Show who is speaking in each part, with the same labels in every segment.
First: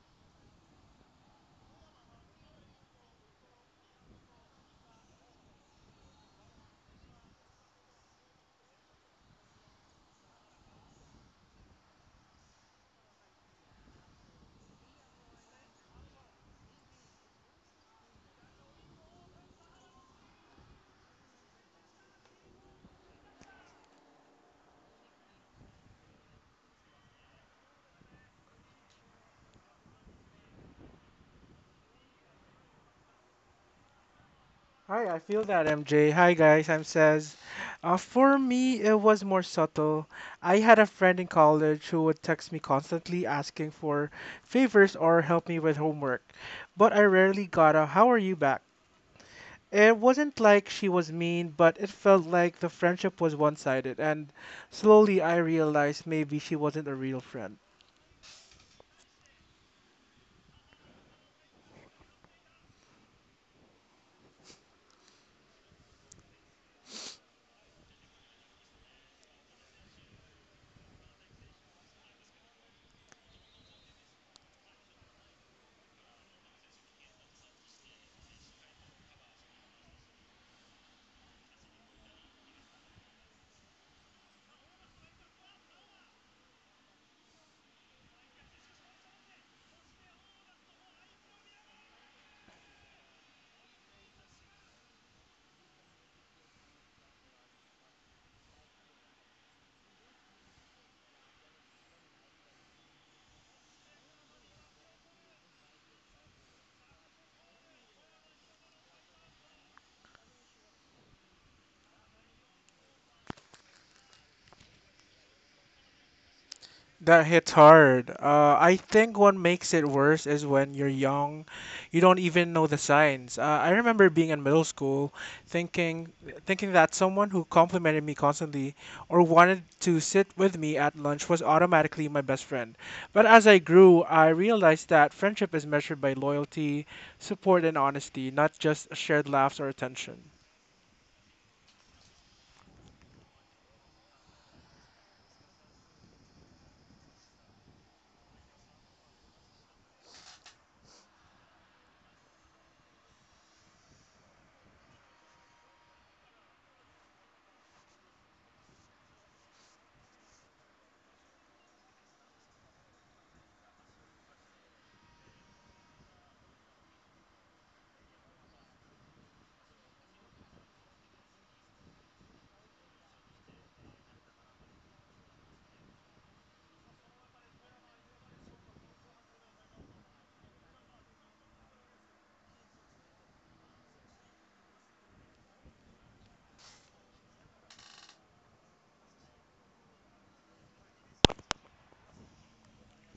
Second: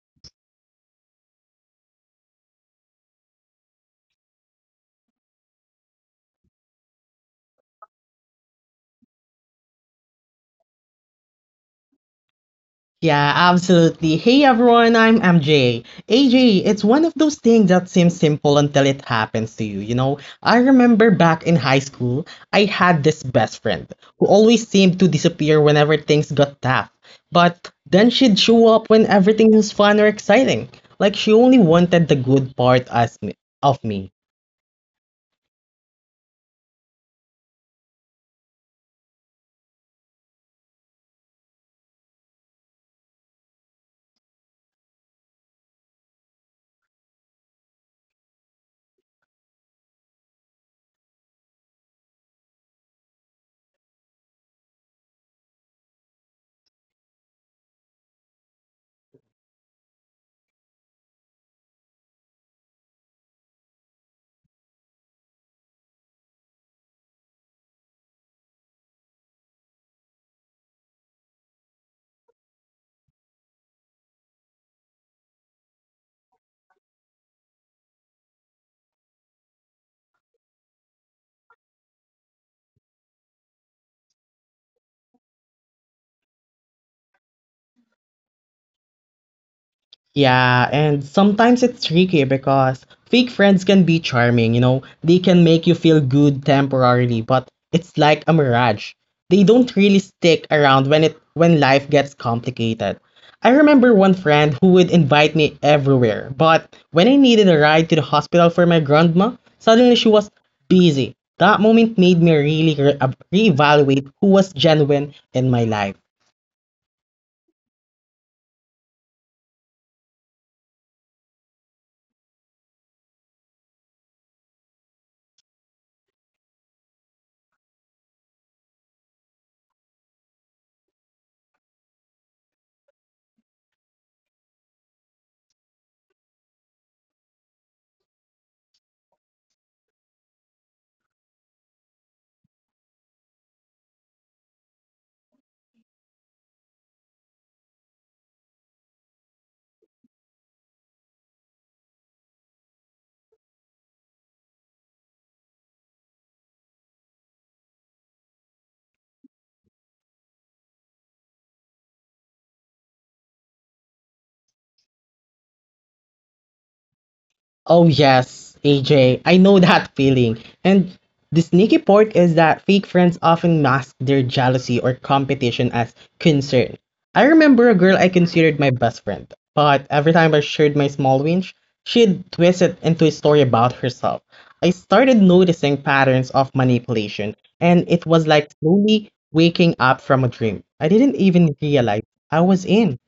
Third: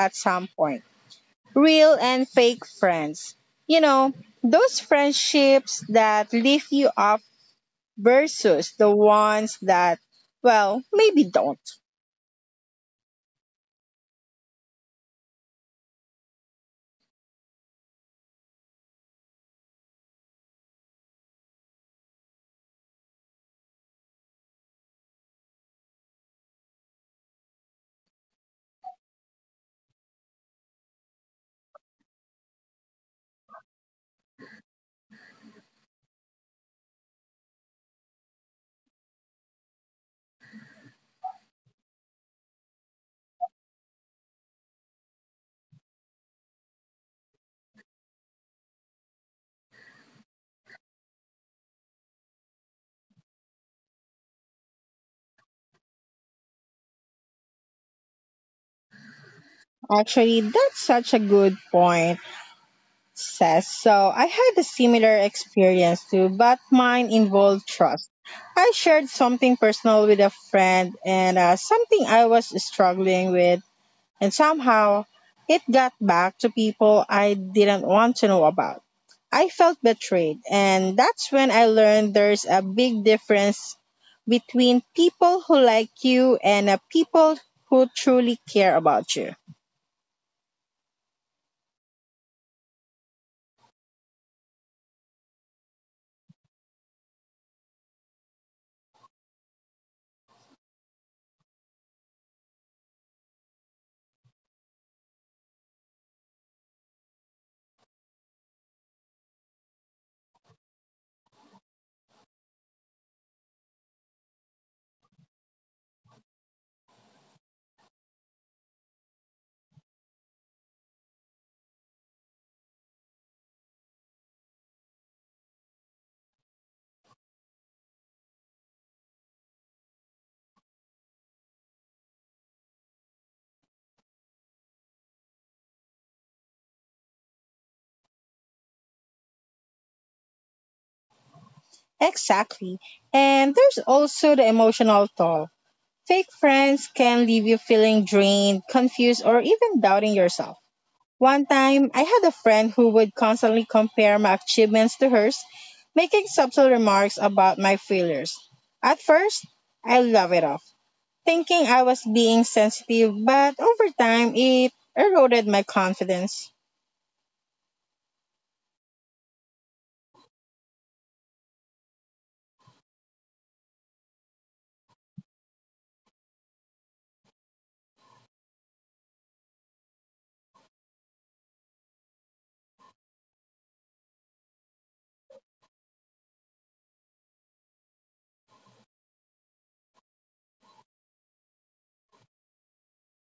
Speaker 1: at some point. Real and fake friends. You know, those friendships that lift you up versus the ones that, well, maybe don't.
Speaker 2: Yeah, absolutely. Hey everyone, I'm MJ. AJ, it's one of those things that seems simple until it happens to you, you know? I remember back in high school, I had this best friend who always seemed to disappear whenever things got tough. But then she'd show up when everything was fun or exciting. Like she only wanted the good part as me, of me.
Speaker 3: Hi, I feel that MJ. Hi guys, I'm Says. For me, it was more subtle. I had a friend in college who would text me constantly asking for favors or help me with homework, but I rarely got a "How are you back?" It wasn't like she was mean, but it felt like the friendship was one-sided, and slowly I realized maybe she wasn't a real friend.
Speaker 1: Actually, that's such a good point, says. So I had a similar experience too, but mine involved trust. I shared something personal with a friend and something I was struggling with, and somehow it got back to people I didn't want to know about. I felt betrayed, and that's when I learned there's a big difference between people who like you and people who truly care about you.
Speaker 2: Yeah, and sometimes it's tricky because fake friends can be charming, you know, they can make you feel good temporarily, but it's like a mirage. They don't really stick around when life gets complicated. I remember one friend who would invite me everywhere, but when I needed a ride to the hospital for my grandma, suddenly she was busy. That moment made me really reevaluate who was genuine in my life.
Speaker 3: That hits hard. I think what makes it worse is when you're young, you don't even know the signs. I remember being in middle school, thinking thinking that someone who complimented me constantly or wanted to sit with me at lunch was automatically my best friend. But as I grew, I realized that friendship is measured by loyalty, support, and honesty, not just shared laughs or attention.
Speaker 1: Exactly. And there's also the emotional toll. Fake friends can leave you feeling drained, confused, or even doubting yourself. One time, I had a friend who would constantly compare my achievements to hers, making subtle remarks about my failures. At first, I laughed it off, thinking I was being sensitive, but over time, it eroded my confidence.
Speaker 2: Oh yes, AJ, I know that feeling. And the sneaky part is that fake friends often mask their jealousy or competition as concern. I remember a girl I considered my best friend, but every time I shared my small wins, she'd twist it into a story about herself. I started noticing patterns of manipulation, and it was like slowly waking up from a dream. I didn't even realize I was in.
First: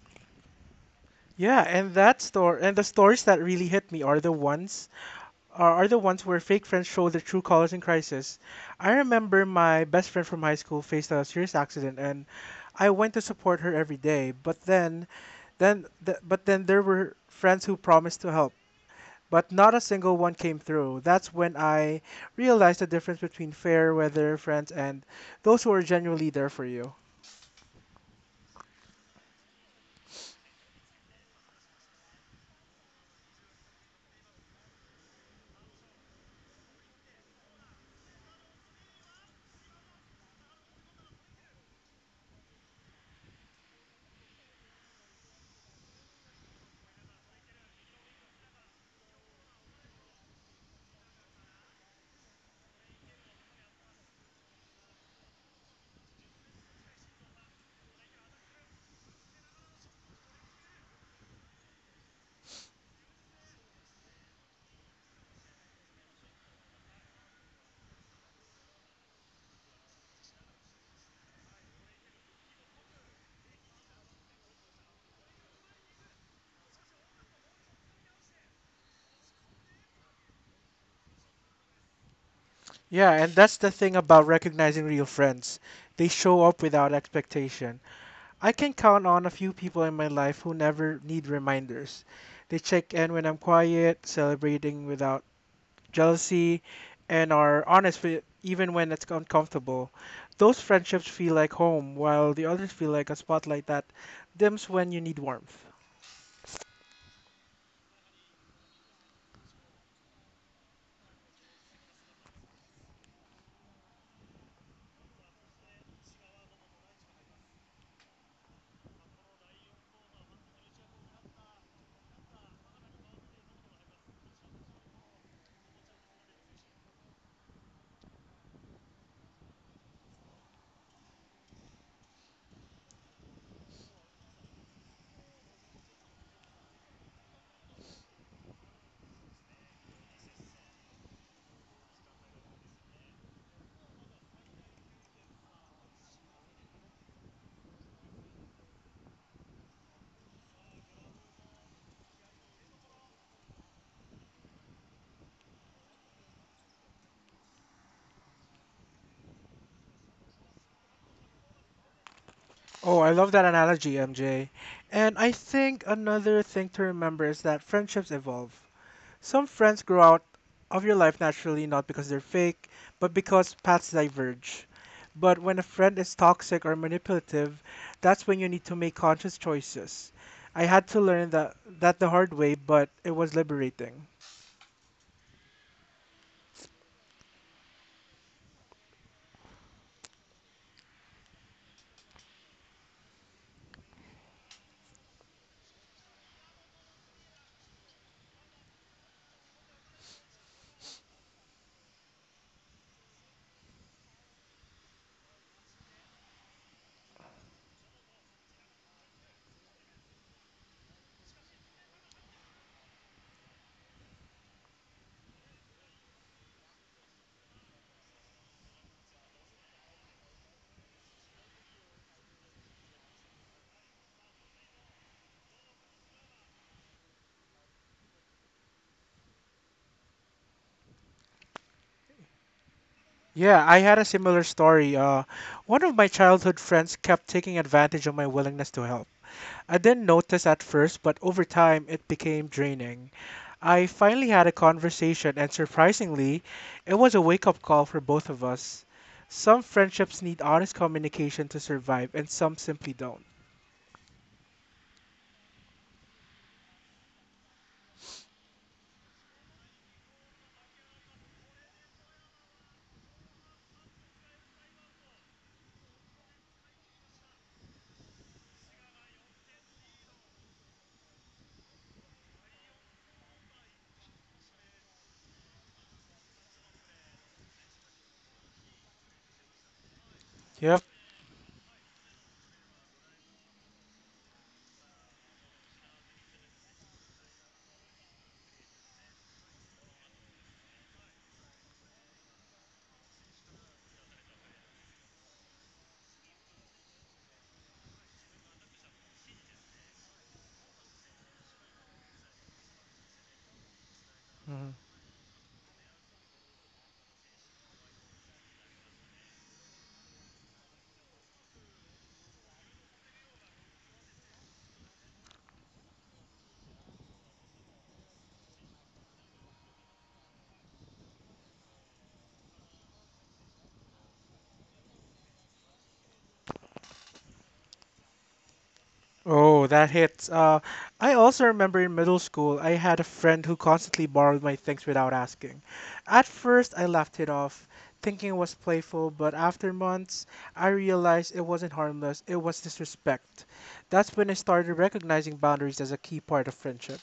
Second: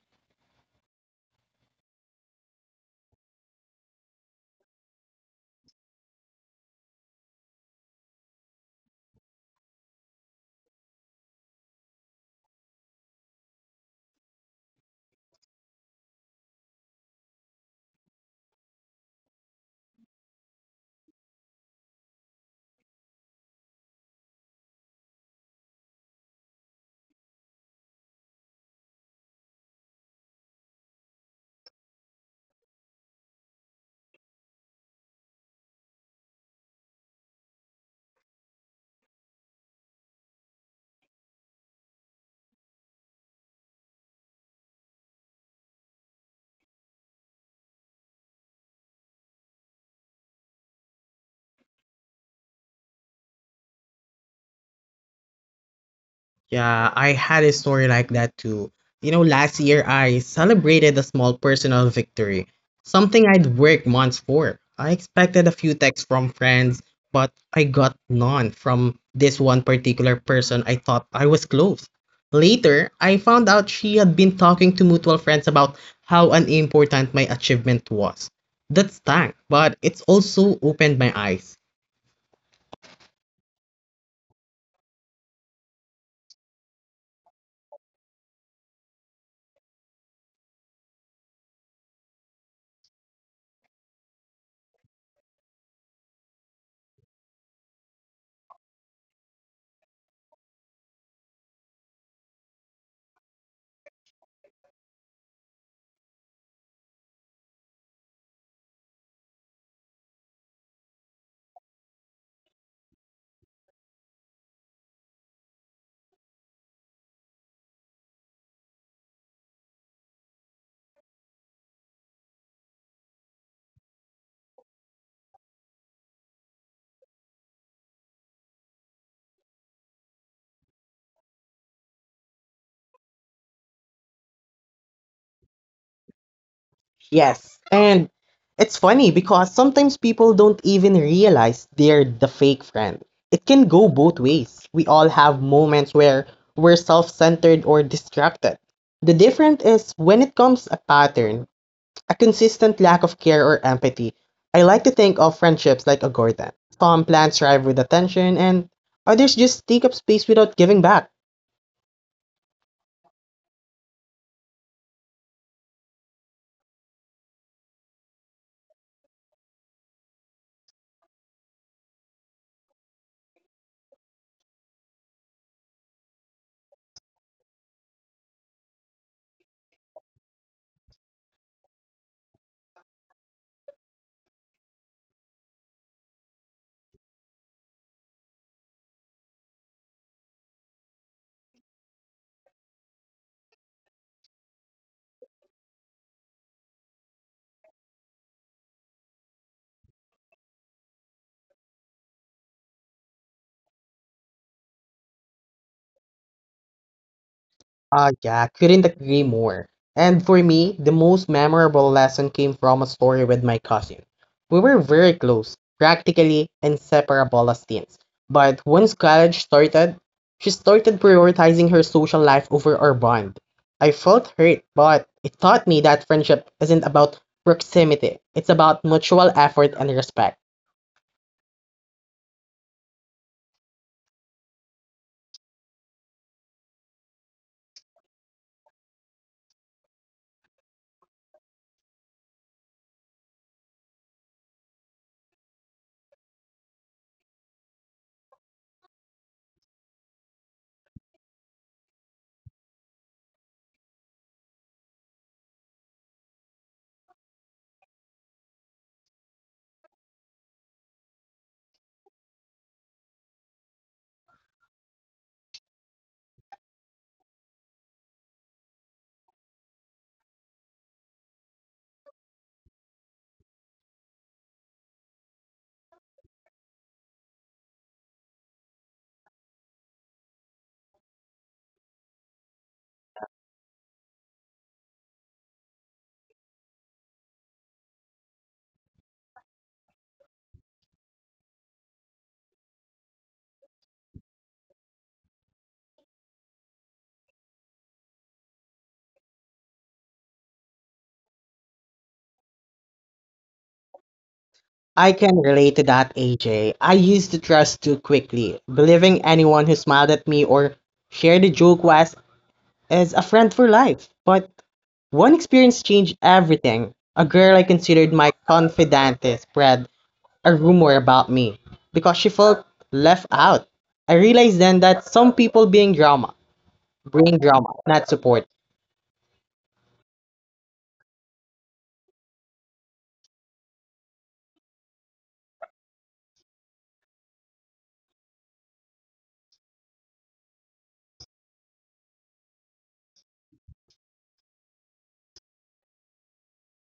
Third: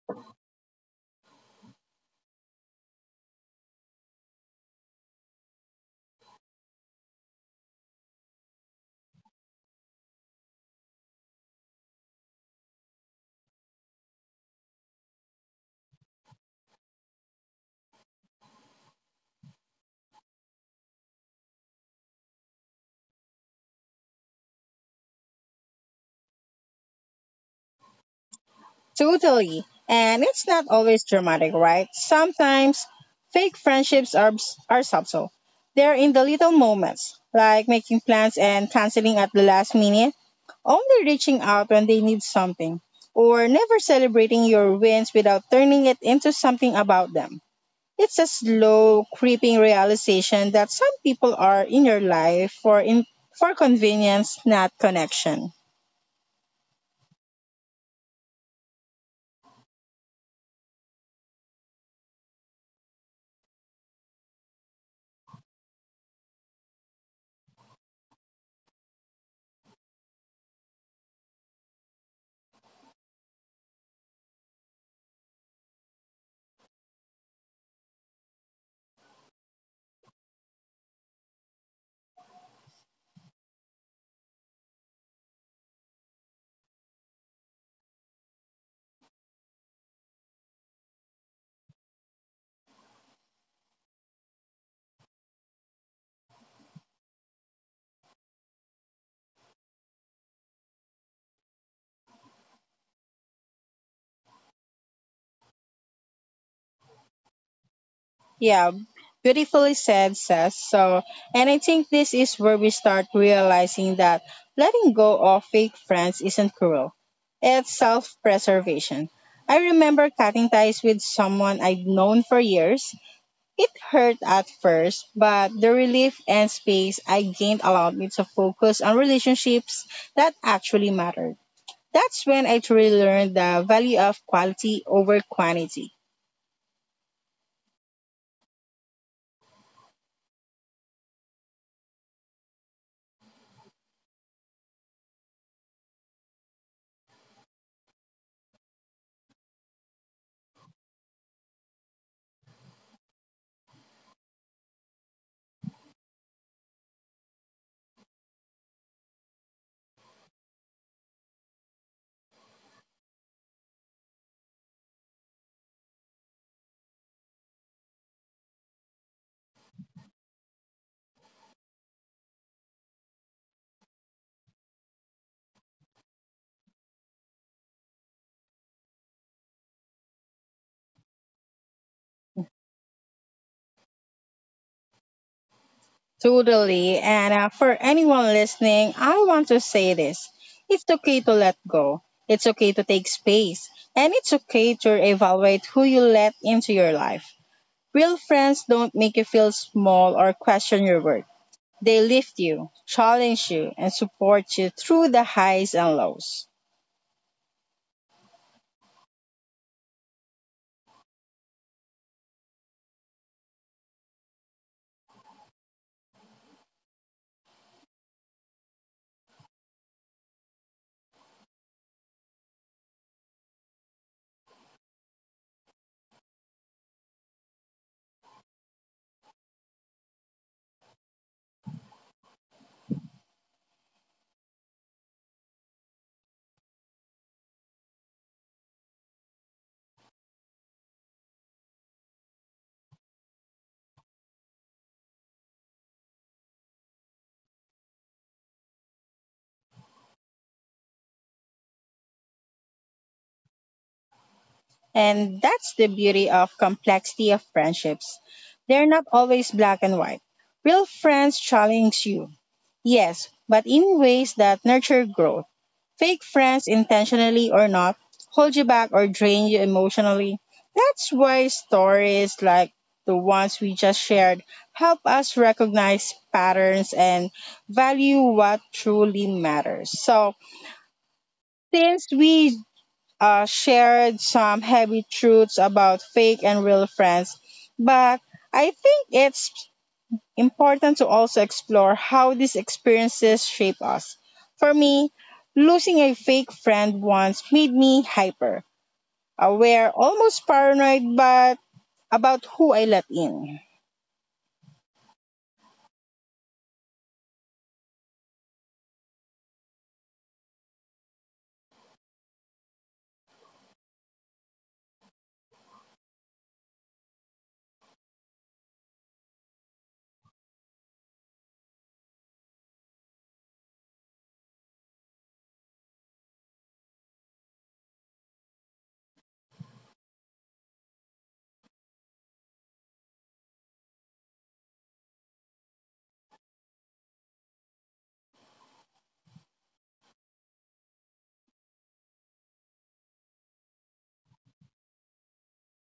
Speaker 3: Yeah, and that store and the stories that really hit me are the ones where fake friends show their true colors in crisis. I remember my best friend from high school faced a serious accident, and I went to support her every day. But then there were friends who promised to help, but not a single one came through. That's when I realized the difference between fair weather friends and those who are genuinely there for you.
Speaker 1: Totally. And it's not always dramatic, right? Sometimes fake friendships are subtle. They're in the little moments, like making plans and canceling at the last minute, only reaching out when they need something, or never celebrating your wins without turning it into something about them. It's a slow, creeping realization that some people are in your life for convenience, not connection.
Speaker 2: Yeah, I had a story like that too. You know, last year I celebrated a small personal victory, something I'd worked months for. I expected a few texts from friends, but I got none from this one particular person I thought I was close. Later, I found out she had been talking to mutual friends about how unimportant my achievement was. That stunk, but it's also opened my eyes.
Speaker 3: Yeah, and that's the thing about recognizing real friends. They show up without expectation. I can count on a few people in my life who never need reminders. They check in when I'm quiet, celebrating without jealousy, and are honest with, even when it's uncomfortable. Those friendships feel like home, while the others feel like a spotlight that dims when you need warmth.
Speaker 1: Yeah, beautifully said, Seth. So, and I think this is where we start realizing that letting go of fake friends isn't cruel, it's self preservation. I remember cutting ties with someone I'd known for years. It hurt at first, but the relief and space I gained allowed me to focus on relationships that actually mattered. That's when I truly learned the value of quality over quantity.
Speaker 2: Yes. And it's funny because sometimes people don't even realize they're the fake friend. It can go both ways. We all have moments where we're self centered or distracted. The difference is when it comes a pattern, a consistent lack of care or empathy. I like to think of friendships like a garden. Some plants thrive with attention, and others just take up space without giving back.
Speaker 3: Oh, I love that analogy, MJ. And I think another thing to remember is that friendships evolve. Some friends grow out of your life naturally, not because they're fake, but because paths diverge. But when a friend is toxic or manipulative, that's when you need to make conscious choices. I had to learn that the hard way, but it was liberating.
Speaker 1: Totally. And for anyone listening, I want to say this. It's okay to let go. It's okay to take space. And it's okay to evaluate who you let into your life. Real friends don't make you feel small or question your worth. They lift you, challenge you, and support you through the highs and lows.
Speaker 2: Ah, yeah, couldn't agree more. And for me, the most memorable lesson came from a story with my cousin. We were very close, practically inseparable as teens. But once college started, she started prioritizing her social life over our bond. I felt hurt, but it taught me that friendship isn't about proximity, it's about mutual effort and respect.
Speaker 3: Yeah, I had a similar story. One of my childhood friends kept taking advantage of my willingness to help. I didn't notice at first, but over time it became draining. I finally had a conversation, and surprisingly, it was a wake up call for both of us. Some friendships need honest communication to survive, and some simply don't.
Speaker 1: And that's the beauty of complexity of friendships. They're not always black and white. Real friends challenge you, yes, but in ways that nurture growth. Fake friends, intentionally or not, hold you back or drain you emotionally. That's why stories like the ones we just shared help us recognize patterns and value what truly
Speaker 3: Yep.
Speaker 1: matters. So, since we shared some heavy truths about fake and real friends, but I think it's important to also explore how these experiences shape us. For me, losing a fake friend once made me hyper, aware, almost paranoid, but about who I let in.
Speaker 2: I can relate to that, AJ. I used to trust too quickly, believing anyone who smiled at me or shared a joke was as a friend for life. But one experience changed everything. A girl I considered my confidante spread a rumor about me because she felt left out. I realized then that some people being drama, bring drama, not support.
Speaker 3: Oh, that hits. I also remember in middle school, I had a friend who constantly borrowed my things without asking. At first, I laughed it off, thinking it was playful, but after months, I realized it wasn't harmless, it was disrespect. That's when I started recognizing boundaries as a key part of friendship.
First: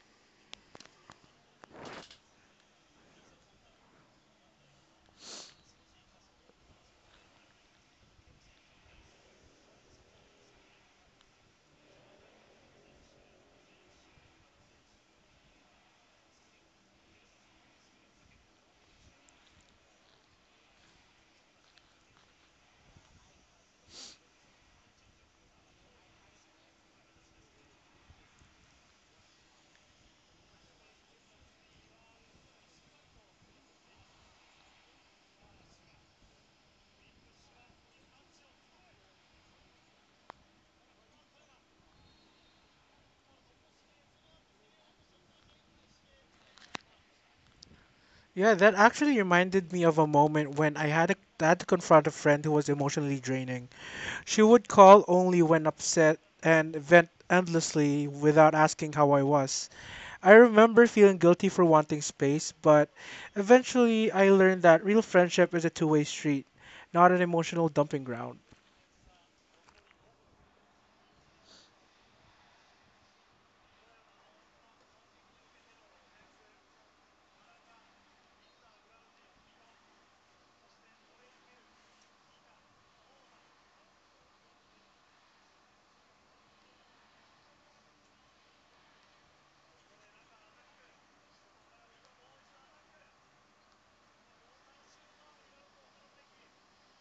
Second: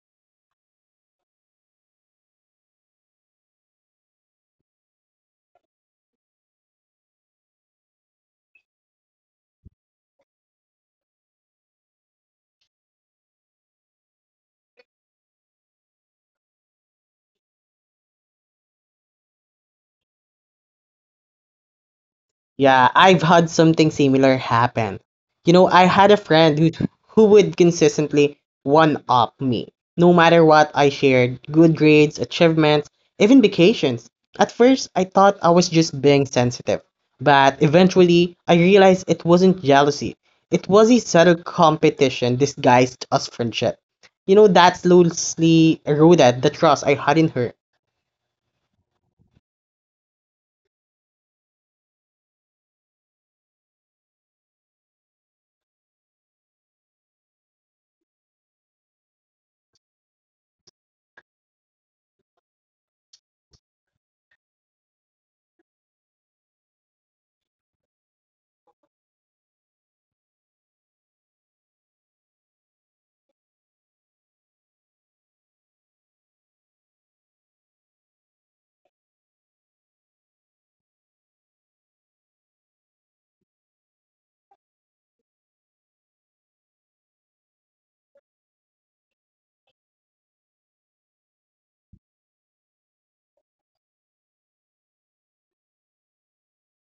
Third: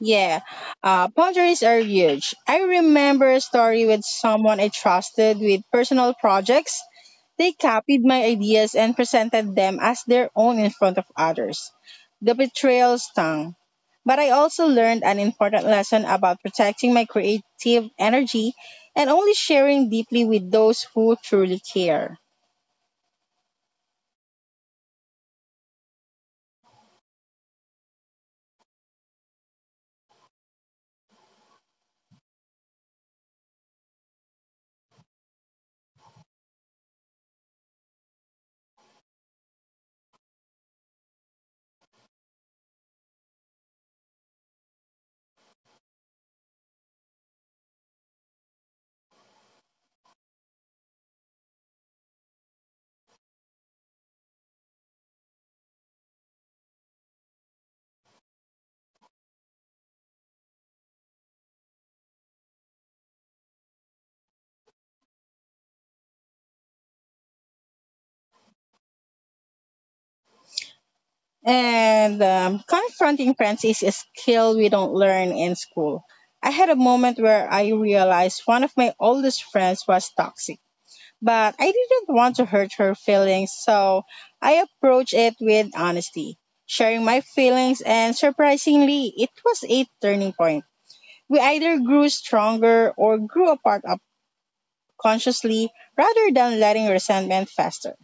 Speaker 1: Yeah, boundaries are huge. I remember a story with someone I trusted with personal projects. They copied my ideas and presented them as their own in front of others. The betrayal stung. But I also learned an important lesson about protecting my creative energy and only sharing deeply with those who truly care.
Speaker 2: Yeah, I've had something similar happen. You know, I had a friend who would consistently one up me, no matter what I shared, good grades, achievements, even vacations. At first, I thought I was just being sensitive, but eventually, I realized it wasn't jealousy. It was a subtle competition disguised as friendship. You know, that slowly eroded the trust I had in her.
Speaker 3: Yeah, that actually reminded me of a moment when I had to confront a friend who was emotionally draining. She would call only when upset and vent endlessly without asking how I was. I remember feeling guilty for wanting space, but eventually I learned that real friendship is a two-way street, not an emotional dumping ground.
Speaker 1: And confronting friends is a skill we don't learn in school. I had a moment where I realized one of my oldest friends was toxic, but I didn't want to hurt her feelings, so I approached it with honesty, sharing my feelings, and surprisingly, it was a turning point. We either grew stronger or grew apart up consciously rather than letting resentment fester.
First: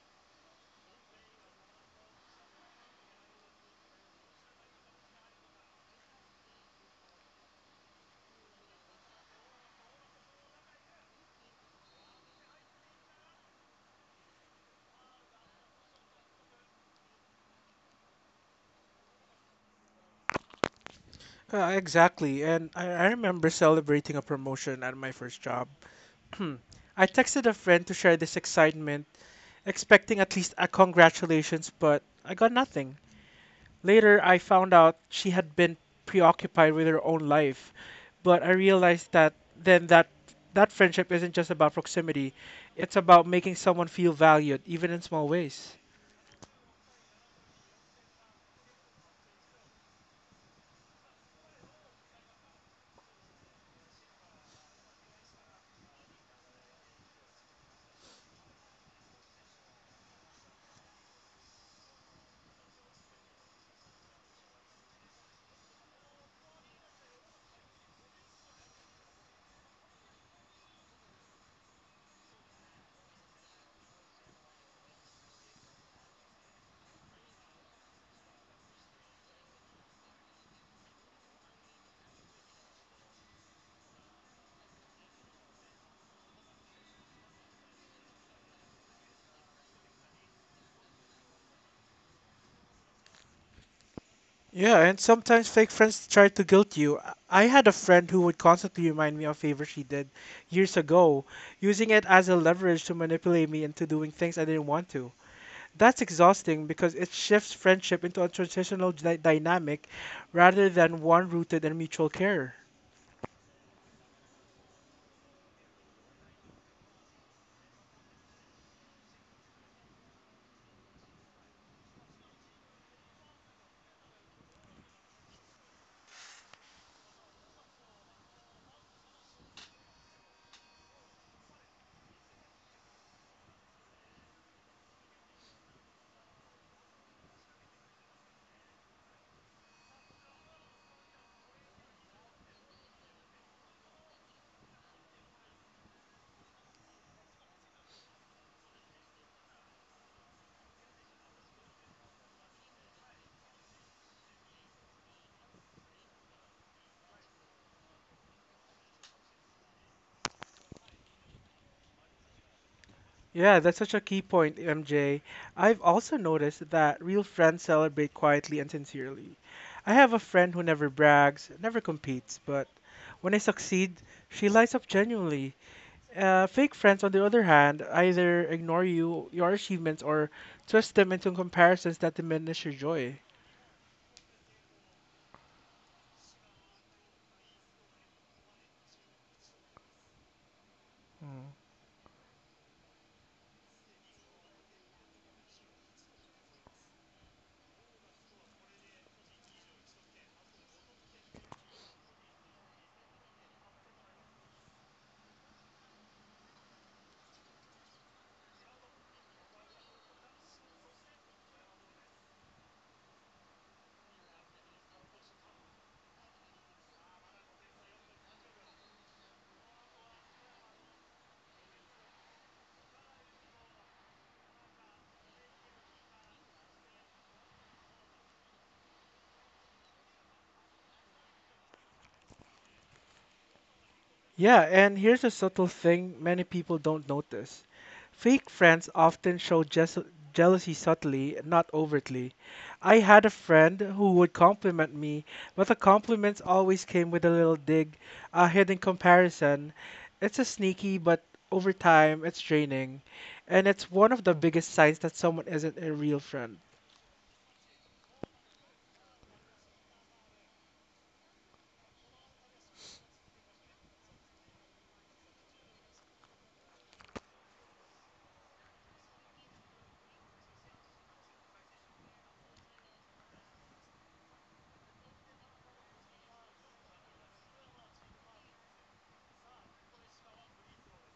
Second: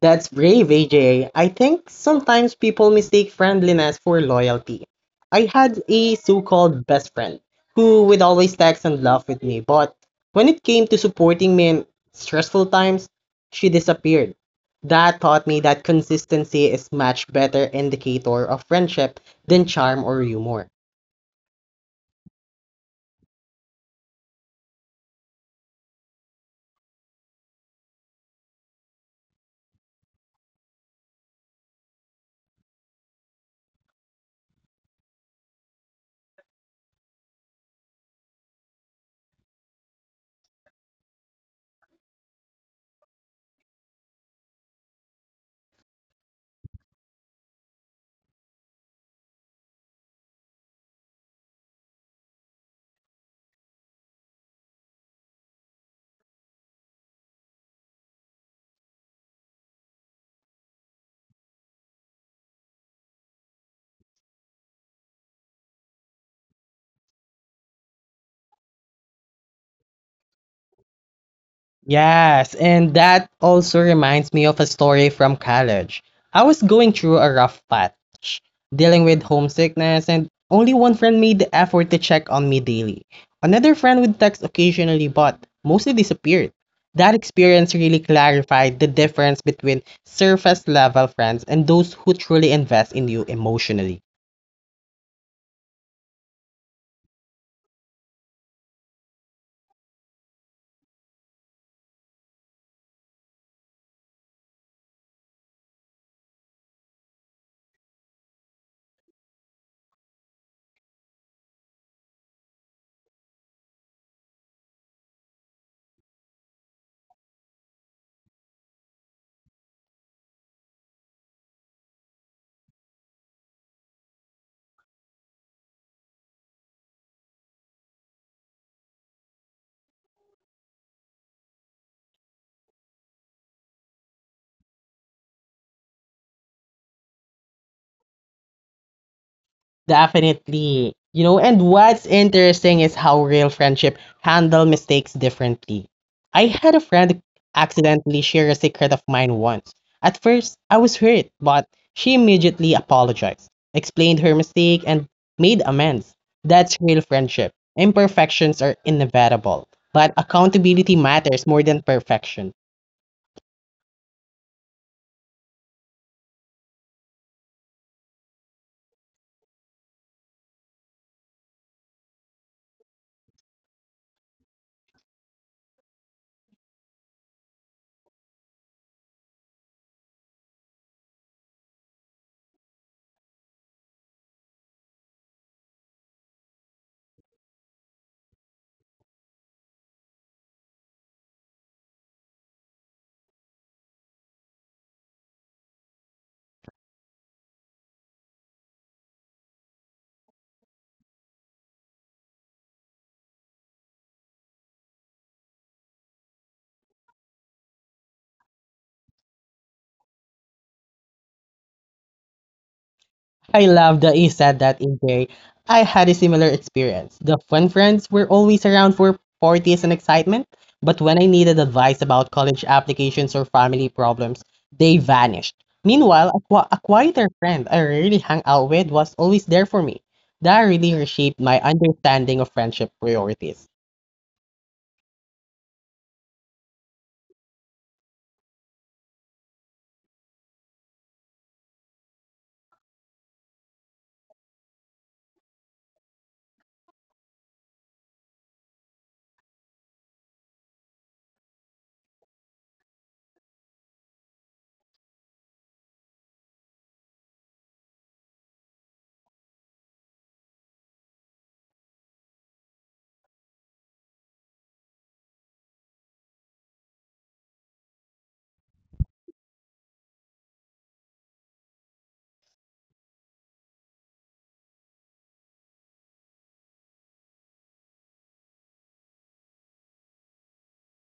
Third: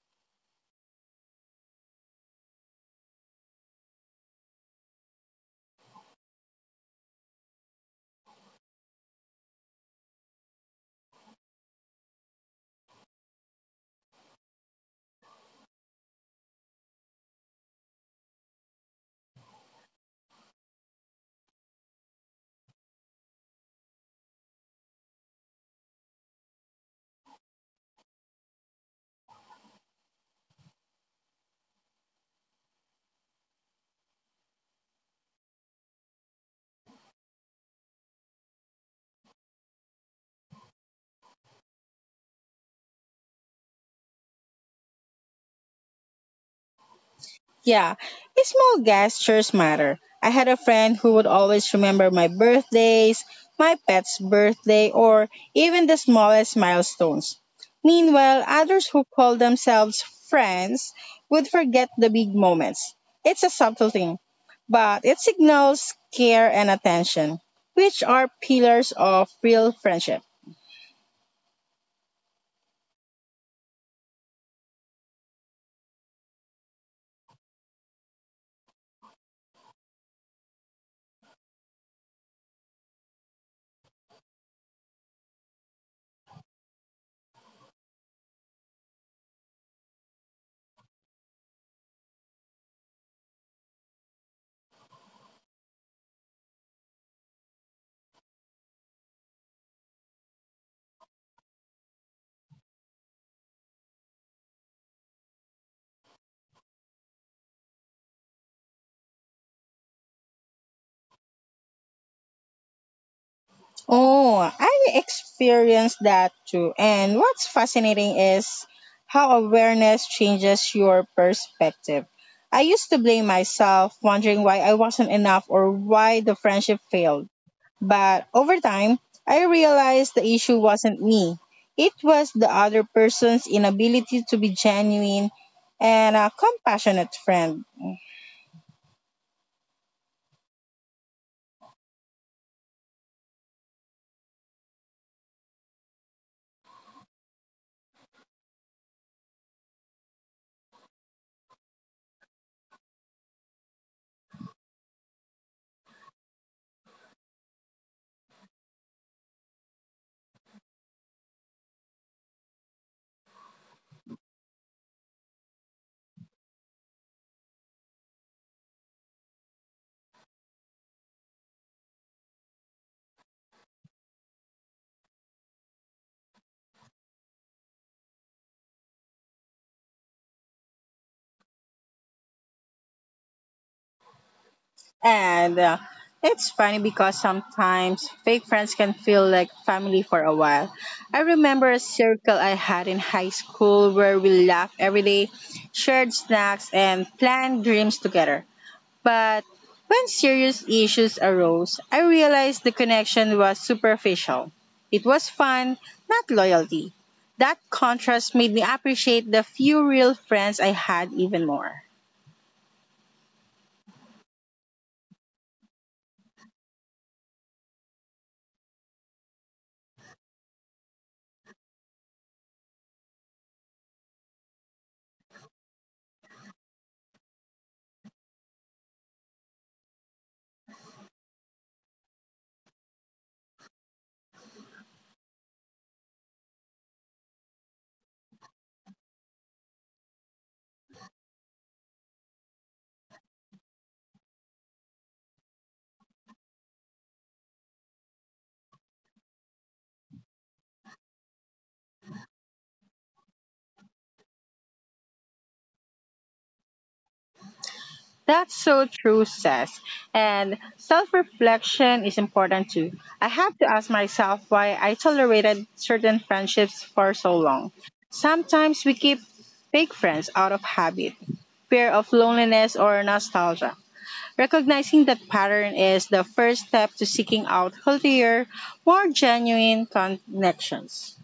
Speaker 2: That's brave, AJ. I think sometimes people mistake friendliness for loyalty. I had a so called best friend who would always text and laugh with me, but when it came to supporting me in stressful times, she disappeared. That taught me that consistency is much better indicator of friendship than charm or humor.
Speaker 3: Exactly, and I remember celebrating a promotion at my first job. I texted a friend to share this excitement, expecting at least a congratulations, but I got nothing. Later, I found out she had been preoccupied with her own life, but I realized that then that that friendship isn't just about proximity, it's about making someone feel valued, even in small ways.
Speaker 1: Yeah, small gestures matter. I had a friend who would always remember my birthdays, my pet's birthday, or even the smallest milestones. Meanwhile, others who call themselves friends would forget the big moments. It's a subtle thing, but it signals care and attention, which are pillars of real friendship.
Speaker 2: Yes, and that also reminds me of a story from college. I was going through a rough patch, dealing with homesickness, and only one friend made the effort to check on me daily. Another friend would text occasionally, but mostly disappeared. That experience really clarified the difference between surface level friends and those who truly invest in you emotionally.
Speaker 3: Yeah, and sometimes fake friends try to guilt you. I had a friend who would constantly remind me of favors she did years ago, using it as a leverage to manipulate me into doing things I didn't want to. That's exhausting because it shifts friendship into a dynamic rather than one rooted in mutual care.
Speaker 1: Oh, I experienced that too. And what's fascinating is how awareness changes your perspective. I used to blame myself, wondering why I wasn't enough or why the friendship failed. But over time, I realized the issue wasn't me. It was the other person's inability to be genuine and a compassionate friend.
Speaker 2: Definitely. You know, and what's interesting is how real friendship handle mistakes differently. I had a friend accidentally share a secret of mine once. At first, I was hurt, but she immediately apologized, explained her mistake, and made amends. That's real friendship. Imperfections are inevitable, but accountability matters more than perfection.
Speaker 3: Yeah, that's such a key point, MJ. I've also noticed that real friends celebrate quietly and sincerely. I have a friend who never brags, never competes, but when I succeed, she lights up genuinely. Fake friends, on the other hand, either ignore you, your achievements, or twist them into comparisons that diminish your joy.
Speaker 1: And it's funny because sometimes fake friends can feel like family for a while. I remember a circle I had in high school where we laughed every day, shared snacks, and planned dreams together. But when serious issues arose, I realized the connection was superficial. It was fun, not loyalty. That contrast made me appreciate the few real friends I had even more.
Speaker 2: I love that you said that, AJ. I had a similar experience. The fun friends were always around for parties and excitement, but when I needed advice about college applications or family problems, they vanished. Meanwhile, a quieter friend I rarely hung out with was always there for me. That really reshaped my understanding of friendship priorities.
Speaker 3: Yeah, and here's a subtle thing many people don't notice. Fake friends often show jealousy subtly, not overtly. I had a friend who would compliment me, but the compliments always came with a little dig, a hidden comparison. It's a sneaky, but over time, it's draining. And it's one of the biggest signs that someone isn't a real friend.
Speaker 1: That's so true, says. And self reflection is important too. I have to ask myself why I tolerated certain friendships for so long. Sometimes we keep fake friends out of habit, fear of loneliness, or nostalgia. Recognizing that pattern is the first step to seeking out healthier, more genuine connections.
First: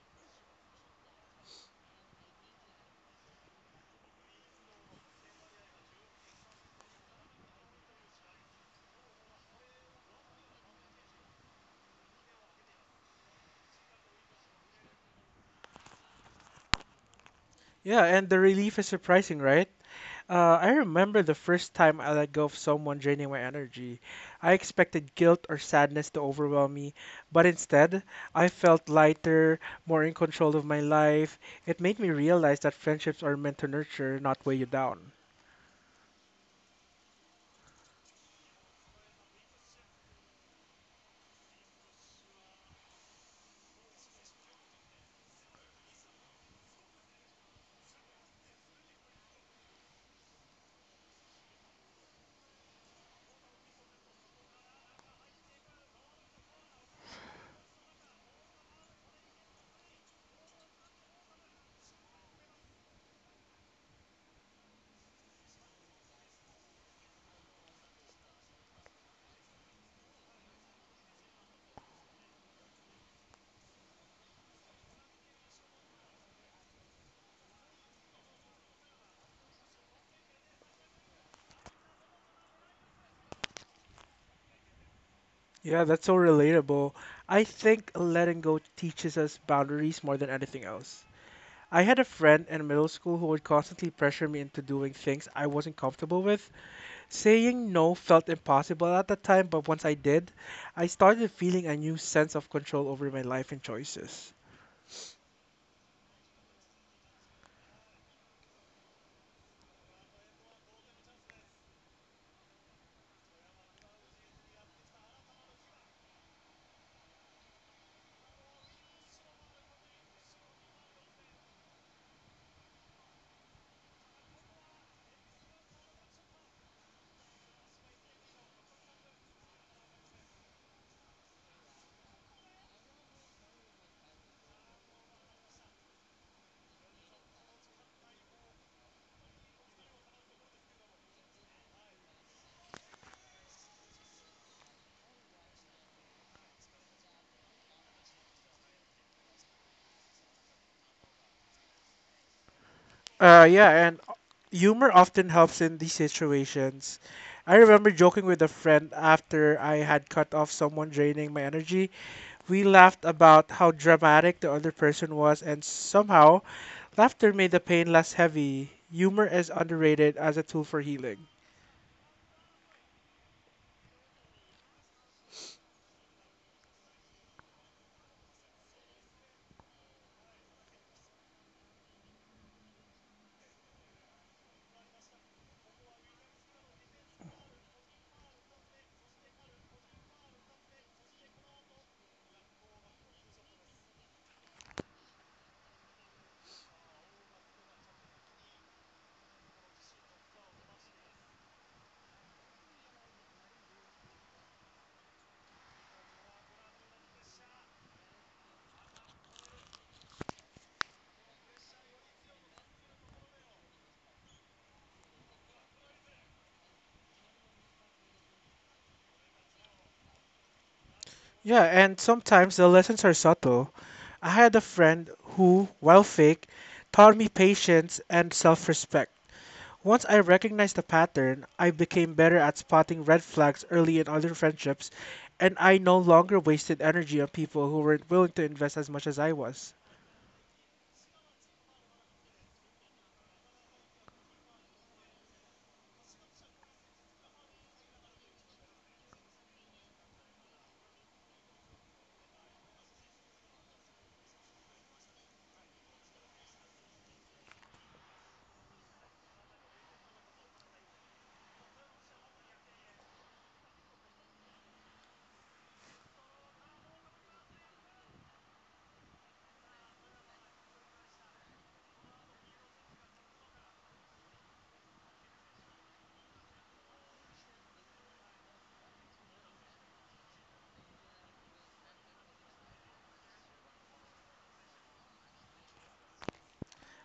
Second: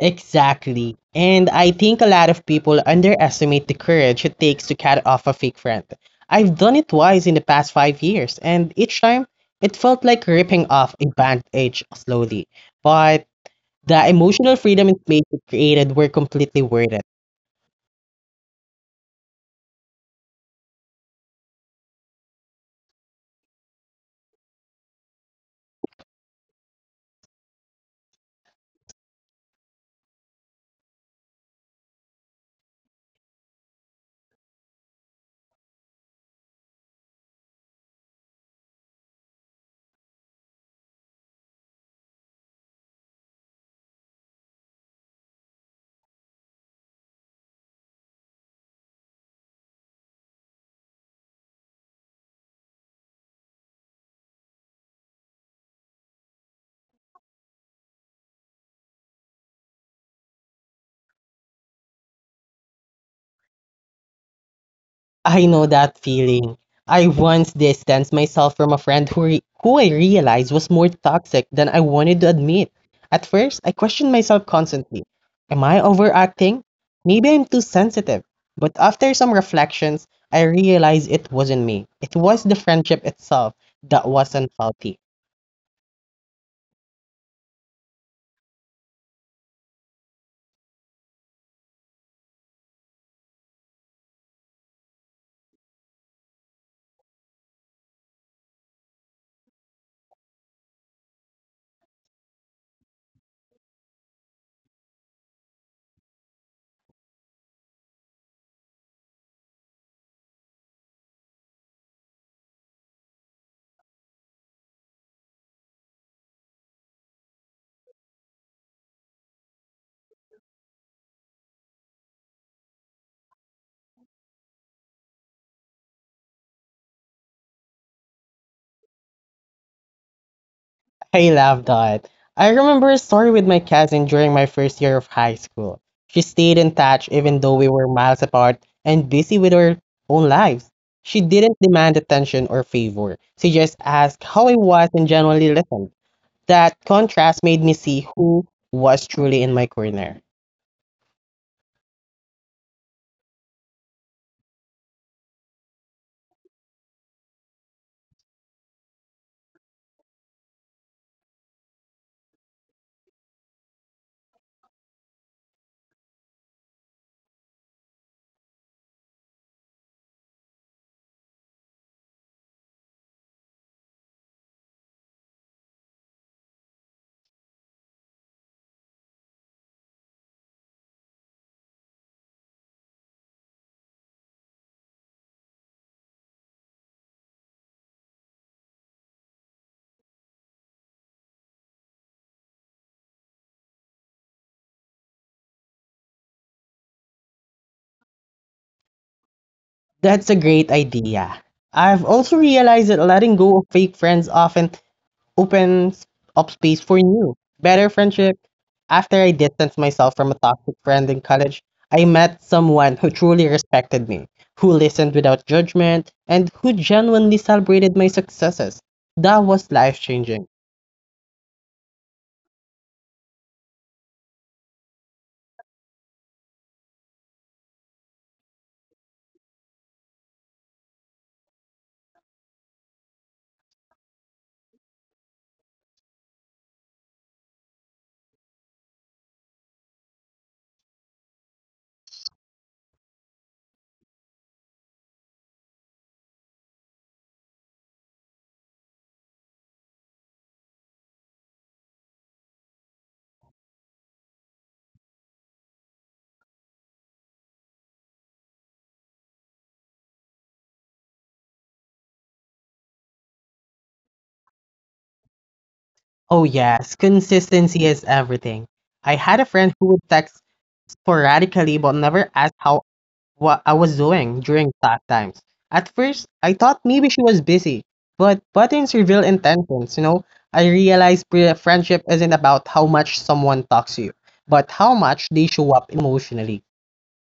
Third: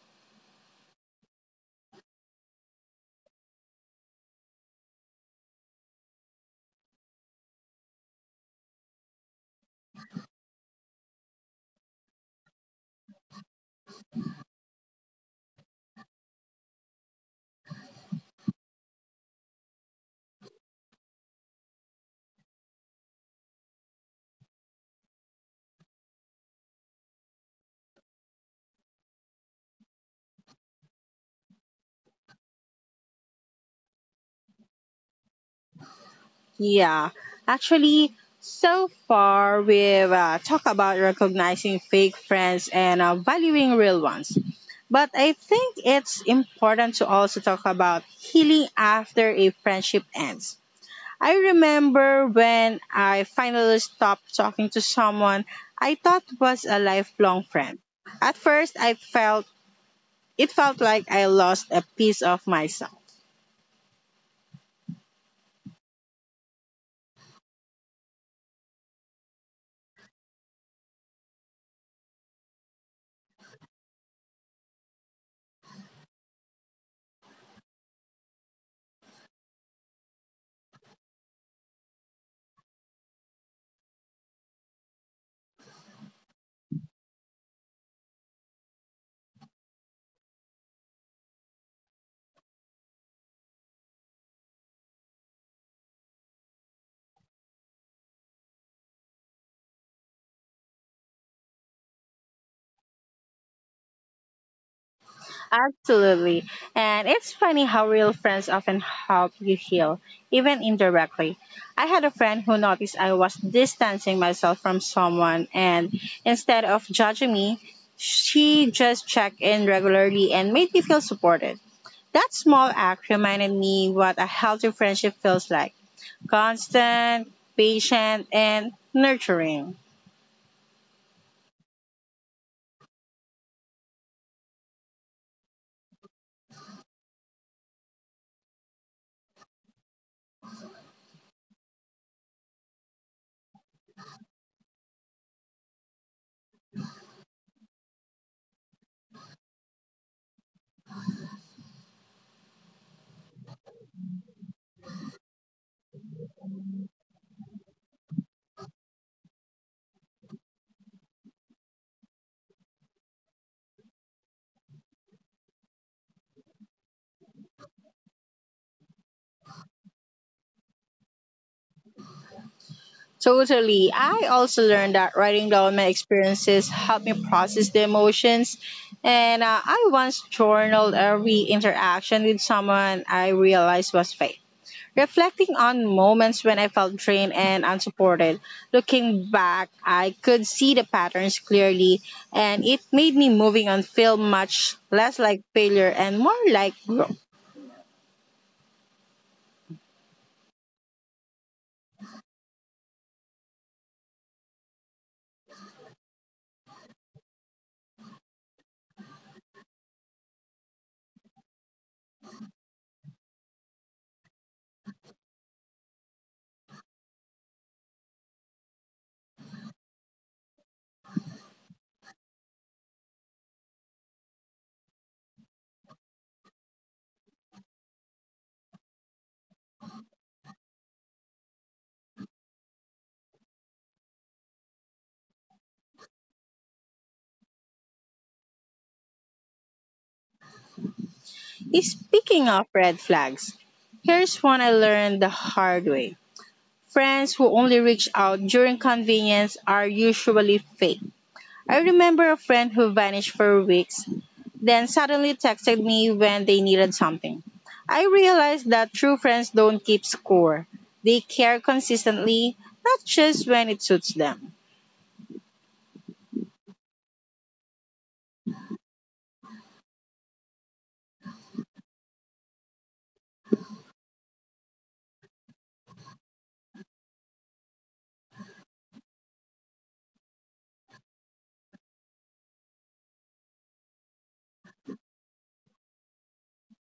Speaker 2: Exactly. And I think a lot of people underestimate the courage it takes to cut off a fake friend. I've done it twice in the past 5 years, and each time it felt like ripping off a bandage slowly. But the emotional freedom it created were completely worth it.
Speaker 3: Yeah, and the relief is surprising, right? I remember the first time I let go of someone draining my energy. I expected guilt or sadness to overwhelm me, but instead, I felt lighter, more in control of my life. It made me realize that friendships are meant to nurture, not weigh you down.
Speaker 1: Yeah, actually, so far we've talked about recognizing fake friends and valuing real ones. But I think it's important to also talk about healing after a friendship ends. I remember when I finally stopped talking to someone I thought was a lifelong friend. At first, I felt it felt like I lost a piece of myself.
Speaker 2: I know that feeling. I once distanced myself from a friend who I realized was more toxic than I wanted to admit. At first, I questioned myself constantly. Am I overacting? Maybe I'm too sensitive. But after some reflections, I realized it wasn't me. It was the friendship itself that wasn't faulty.
Speaker 3: Yeah, that's so relatable. I think letting go teaches us boundaries more than anything else. I had a friend in middle school who would constantly pressure me into doing things I wasn't comfortable with. Saying no felt impossible at the time, but once I did, I started feeling a new sense of control over my life and choices.
Speaker 1: Absolutely. And it's funny how real friends often help you heal, even indirectly. I had a friend who noticed I was distancing myself from someone, and instead of judging me, she just checked in regularly and made me feel supported. That small act reminded me what a healthy friendship feels like, constant, patient, and nurturing.
Speaker 2: I love that. I remember a story with my cousin during my first year of high school. She stayed in touch even though we were miles apart and busy with our own lives. She didn't demand attention or favor. She just asked how I was and genuinely listened. That contrast made me see who was truly in my corner.
Speaker 3: Yeah, and humor often helps in these situations. I remember joking with a friend after I had cut off someone draining my energy. We laughed about how dramatic the other person was, and somehow, laughter made the pain less heavy. Humor is underrated as a tool for healing.
Speaker 1: Totally. I also learned that writing down my experiences helped me process the emotions. And I once journaled every interaction with someone I realized was fake, reflecting on moments when I felt drained and unsupported. Looking back, I could see the patterns clearly, and it made me moving on feel much less like failure and more like growth.
Speaker 2: That's a great idea. I've also realized that letting go of fake friends often opens up space for new, better friendship. After I distanced myself from a toxic friend in college, I met someone who truly respected me, who listened without judgment, and who genuinely celebrated my successes. That was life changing.
Speaker 3: Yeah, and sometimes the lessons are subtle. I had a friend who, while fake, taught me patience and self respect. Once I recognized the pattern, I became better at spotting red flags early in other friendships, and I no longer wasted energy on people who weren't willing to invest as much as I was.
Speaker 1: Speaking of red flags, here's one I learned the hard way. Friends who only reach out during convenience are usually fake. I remember a friend who vanished for weeks, then suddenly texted me when they needed something. I realized that true friends don't keep score. They care consistently, not just when it suits them.
Speaker 2: Oh, yes, consistency is everything. I had a friend who would text sporadically but never ask how what I was doing during that times. At first, I thought maybe she was busy, but buttons reveal intentions, you know? I realized friendship isn't about how much someone talks to you, but how much they show up emotionally.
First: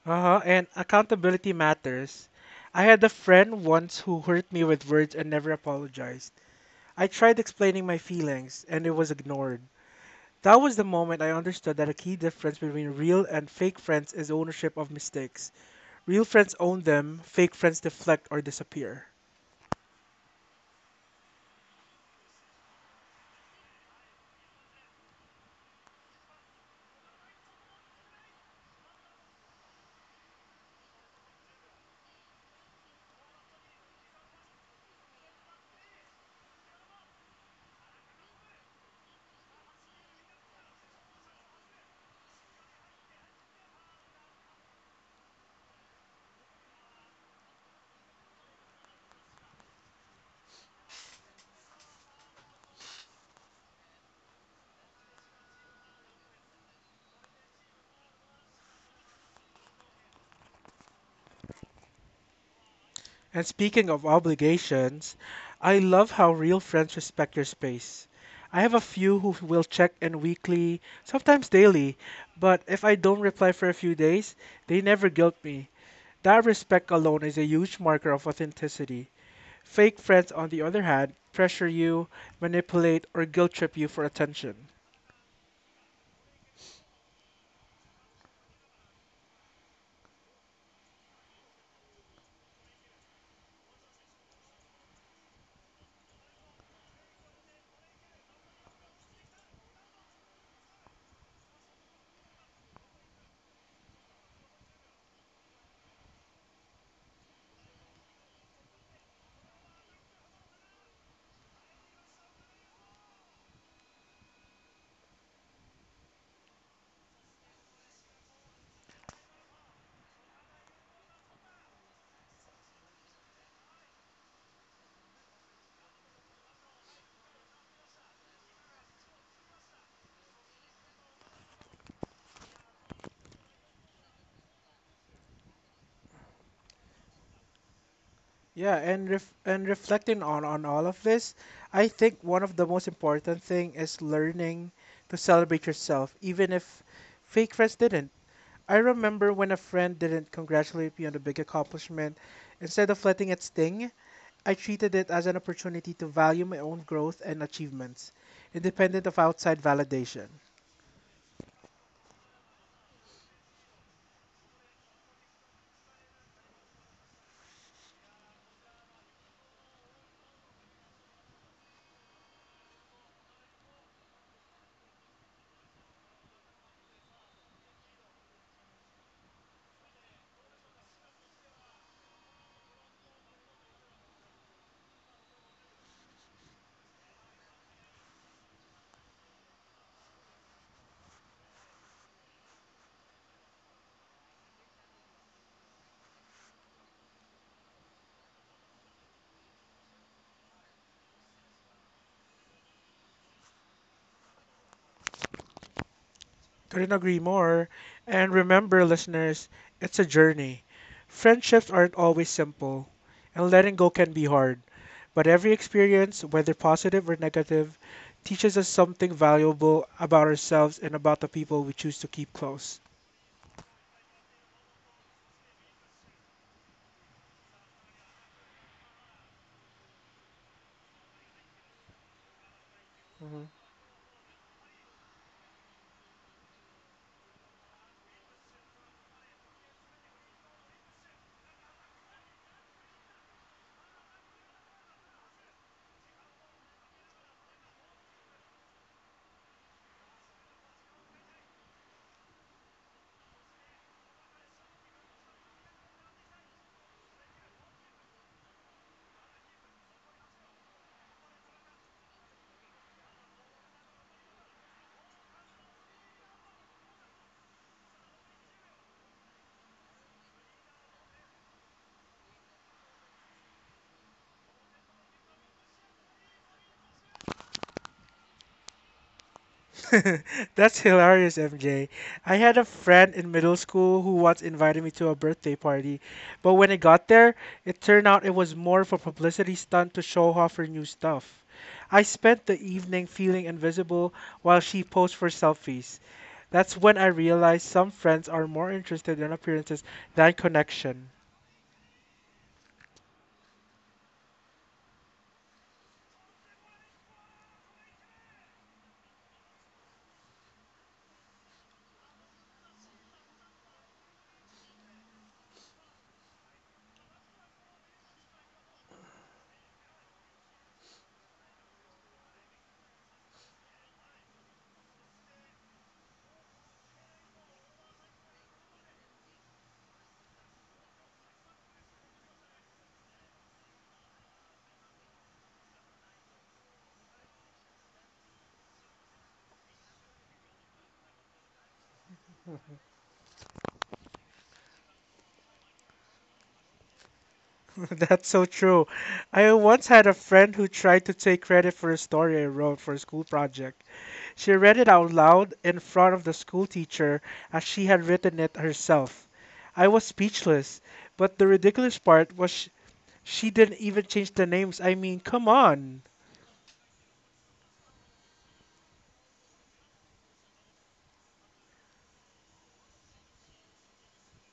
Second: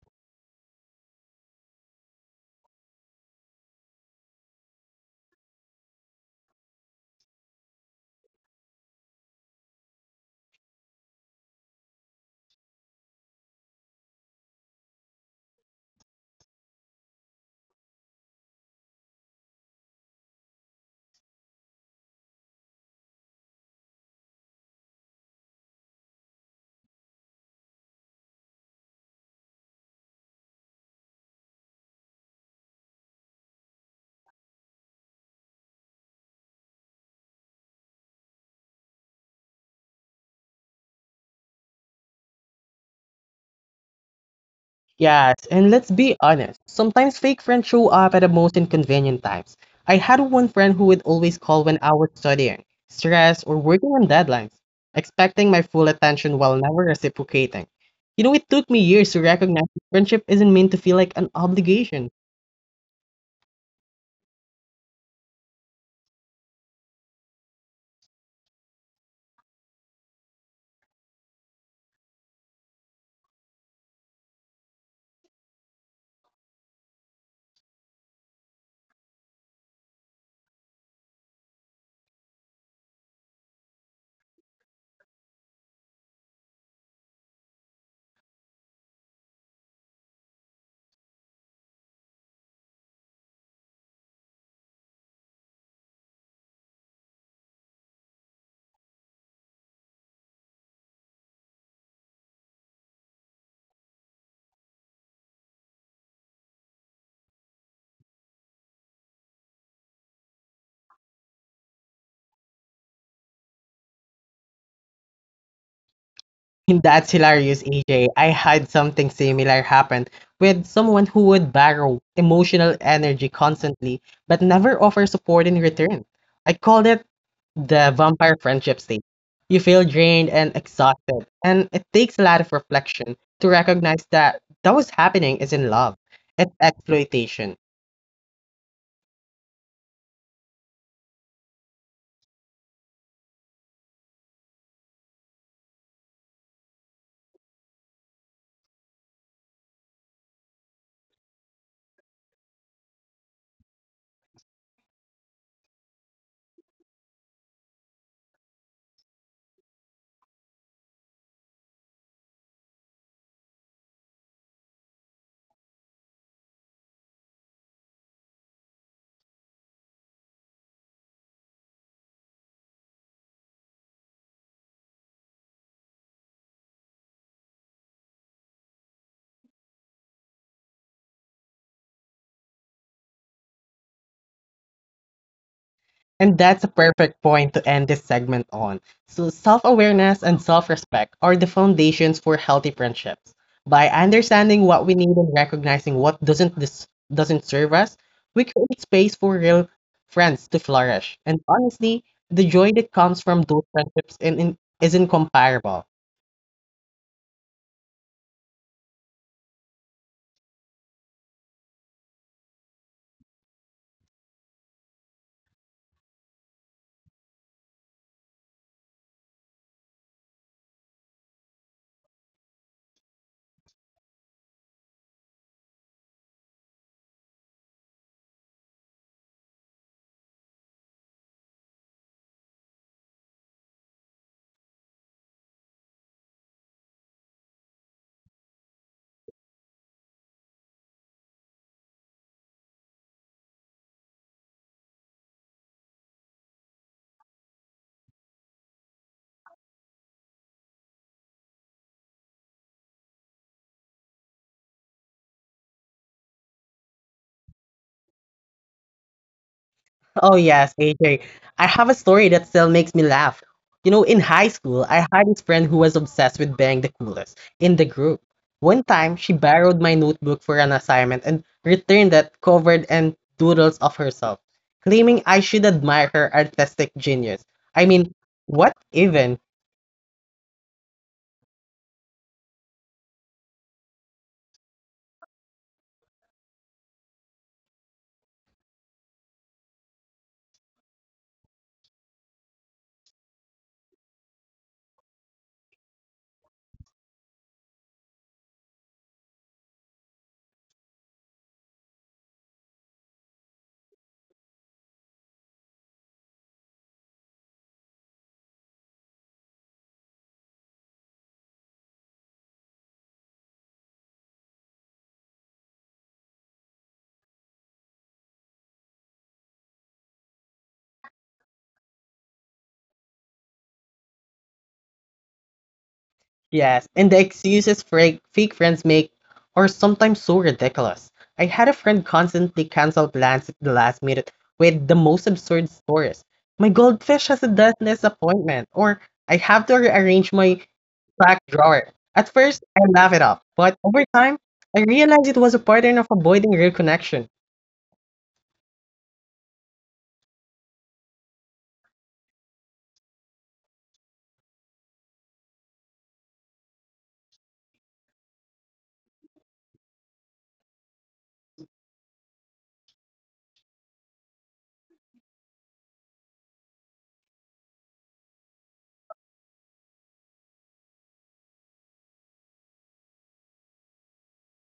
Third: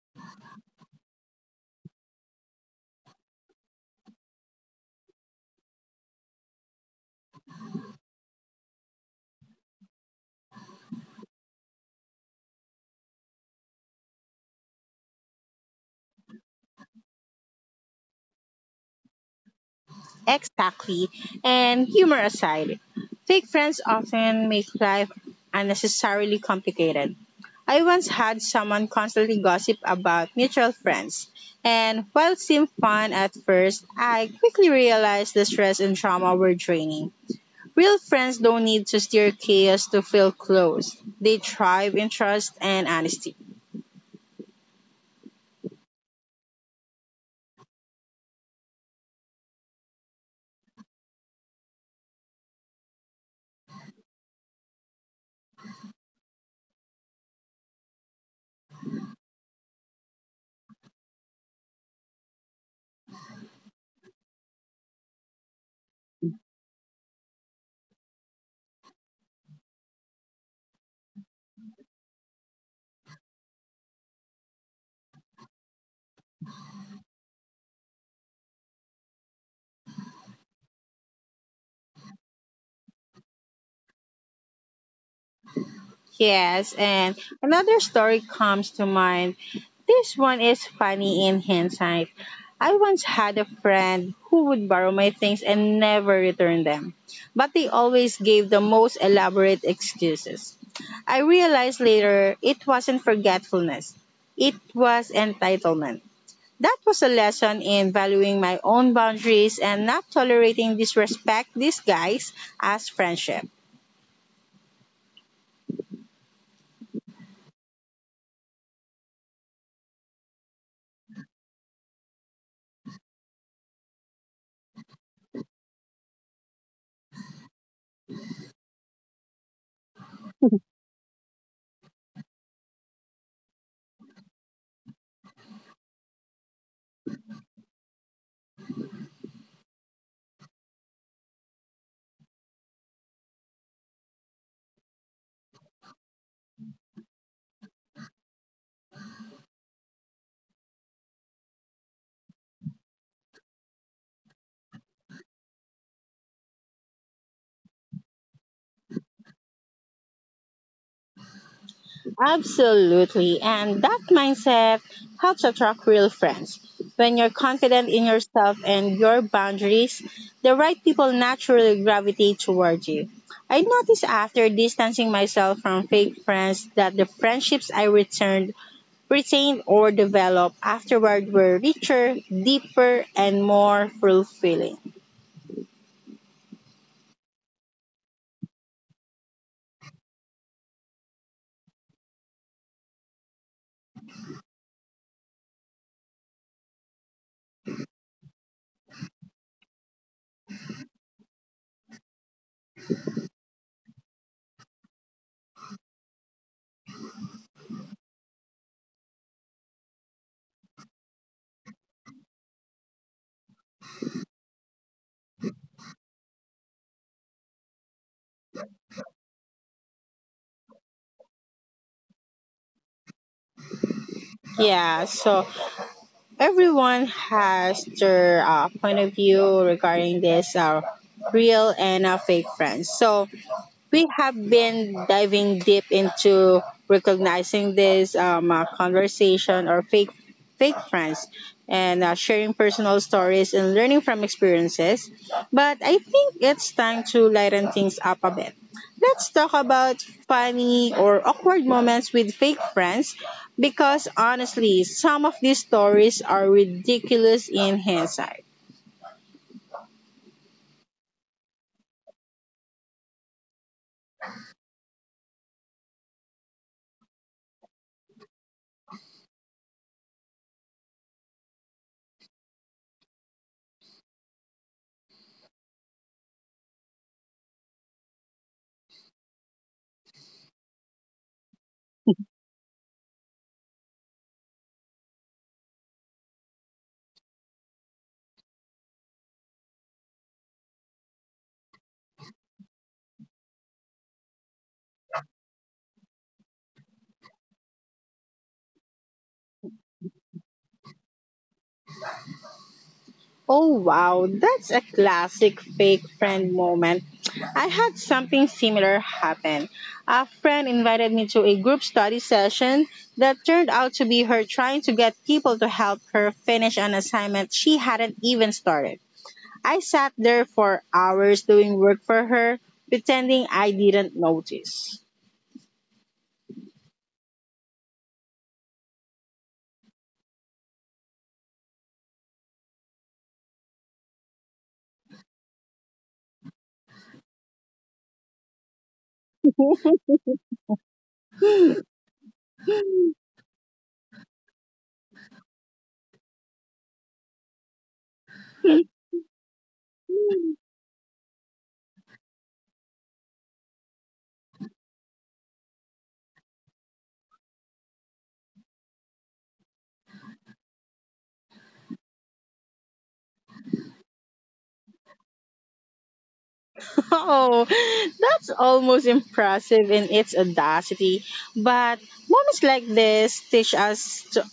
Speaker 3: Uh-huh, and accountability matters. I had a friend once who hurt me with words and never apologized. I tried explaining my feelings, and it was ignored. That was the moment I understood that a key difference between real and fake friends is ownership of mistakes. Real friends own them, fake friends deflect or disappear.
Speaker 1: Exactly. And humor aside, fake friends often make life unnecessarily complicated. I once had someone constantly gossip about mutual friends, and while it seemed fun at first, I quickly realized the stress and trauma were draining. Real friends don't need to stir chaos to feel close. They thrive in trust and honesty.
Speaker 2: Yes, and let's be honest, sometimes fake friends show up at the most inconvenient times. I had one friend who would always call when I was studying, stressed, or working on deadlines, expecting my full attention while never reciprocating. You know, it took me years to recognize that friendship isn't meant to feel like an obligation.
Speaker 3: And speaking of obligations, I love how real friends respect your space. I have a few who will check in weekly, sometimes daily, but if I don't reply for a few days, they never guilt me. That respect alone is a huge marker of authenticity. Fake friends, on the other hand, pressure you, manipulate, or guilt trip you for attention.
Speaker 1: Yes, and another story comes to mind. This one is funny in hindsight. I once had a friend who would borrow my things and never return them, but they always gave the most elaborate excuses. I realized later it wasn't forgetfulness, it was entitlement. That was a lesson in valuing my own boundaries and not tolerating disrespect disguised as friendship.
Speaker 2: That's hilarious, AJ. I had something similar happen with someone who would borrow emotional energy constantly but never offer support in return. I called it the vampire friendship state. You feel drained and exhausted, and it takes a lot of reflection to recognize that that was happening is in love. It's exploitation.
Speaker 3: Yeah, and reflecting on all of this, I think one of the most important thing is learning to celebrate yourself, even if fake friends didn't. I remember when a friend didn't congratulate me on a big accomplishment, instead of letting it sting, I treated it as an opportunity to value my own growth and achievements, independent of outside validation.
Speaker 1: Absolutely. And that mindset helps attract real friends. When you're confident in yourself and your boundaries, the right people naturally gravitate toward you. I noticed after distancing myself from fake friends that the friendships I returned, retained, or developed afterward were richer, deeper, and more fulfilling.
Speaker 2: And that's a perfect point to end this segment on. So, self awareness and self respect are the foundations for healthy friendships. By understanding what we need and recognizing what doesn't serve us, we create space for real friends to flourish. And honestly, the joy that comes from those friendships is incomparable.
Speaker 3: Couldn't agree more. And remember, listeners, it's a journey. Friendships aren't always simple, and letting go can be hard. But every experience, whether positive or negative, teaches us something valuable about ourselves and about the people we choose to keep close.
Speaker 1: Yeah, so everyone has their point of view regarding this real and fake friends. So we have been diving deep into recognizing this conversation or fake friends and sharing personal stories and learning from experiences, but I think it's time to lighten things up a bit. Let's talk about funny or awkward moments with fake friends, because honestly, some of these stories are ridiculous in hindsight.
Speaker 2: Oh yes, AJ. I have a story that still makes me laugh. You know, in high school, I had this friend who was obsessed with being the coolest in the group. One time, she borrowed my notebook for an assignment and returned it covered in doodles of herself, claiming I should admire her artistic genius. I mean, what even?
Speaker 3: That's hilarious, MJ. I had a friend in middle school who once invited me to a birthday party, but when I got there, it turned out it was more of a publicity stunt to show off her new stuff. I spent the evening feeling invisible while she posed for selfies. That's when I realized some friends are more interested in appearances than connection.
Speaker 1: Oh wow, that's a classic fake friend moment. I had something similar happen. A friend invited me to a group study session that turned out to be her trying to get people to help her finish an assignment she hadn't even started. I sat there for hours doing work for her, pretending I didn't notice.
Speaker 2: Yes, and the excuses fake friends make are sometimes so ridiculous. I had a friend constantly cancel plans at the last minute with the most absurd stories. My goldfish has a dentist appointment, or I have to rearrange my back drawer. At first, I laugh it off, but over time, I realized it was a pattern of avoiding real connection.
Speaker 3: That's so true. I once had a friend who tried to take credit for a story I wrote for a school project. She read it out loud in front of the school teacher as she had written it herself. I was speechless, but the ridiculous part was she didn't even change the names. I mean, come on.
Speaker 1: Oh, that's almost impressive in its audacity. But moments like this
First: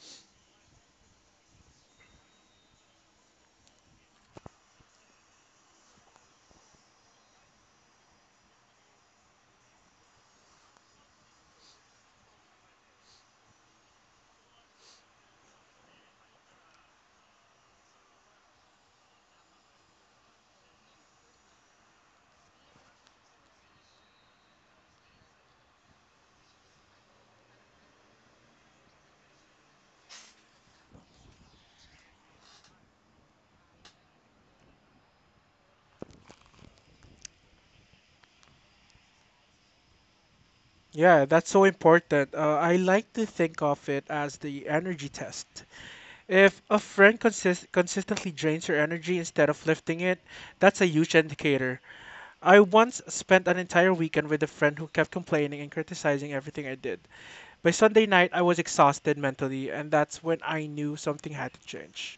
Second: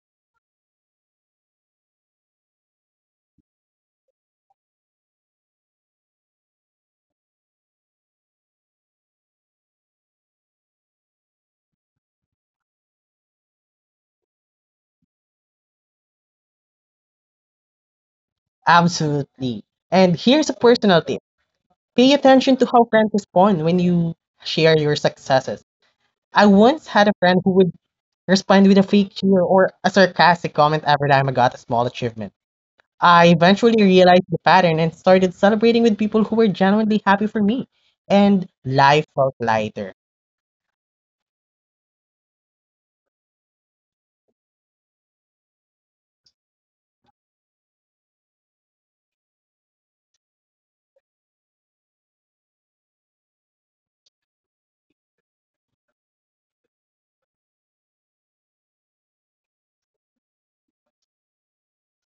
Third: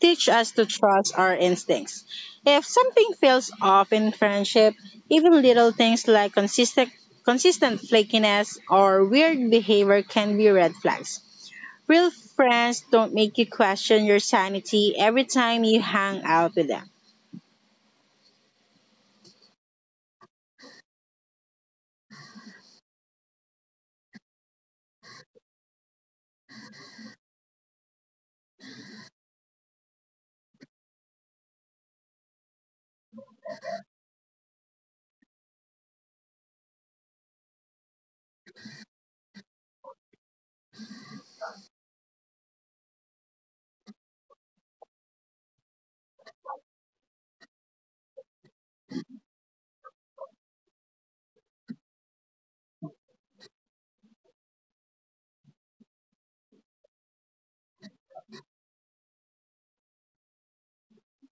Speaker 1: teach us to trust our instincts. If something feels off in friendship, even little things like consistent flakiness or weird behavior can be red flags. Real friends don't make you question your sanity every time you hang out with them.
Speaker 2: Absolutely. And here's a personal tip, pay attention to how friends respond when you share your successes. I once had a friend who would respond with a fake cheer or a sarcastic comment every time I got a small achievement. I eventually realized the pattern and started celebrating with people who were genuinely happy for me, and life felt lighter.
Speaker 3: Yeah, that's so important. I like to think of it as the energy test. If a friend consistently drains your energy instead of lifting it, that's a huge indicator. I once spent an entire weekend with a friend who kept complaining and criticizing everything I did. By Sunday night, I was exhausted mentally, and that's when I knew something had to change.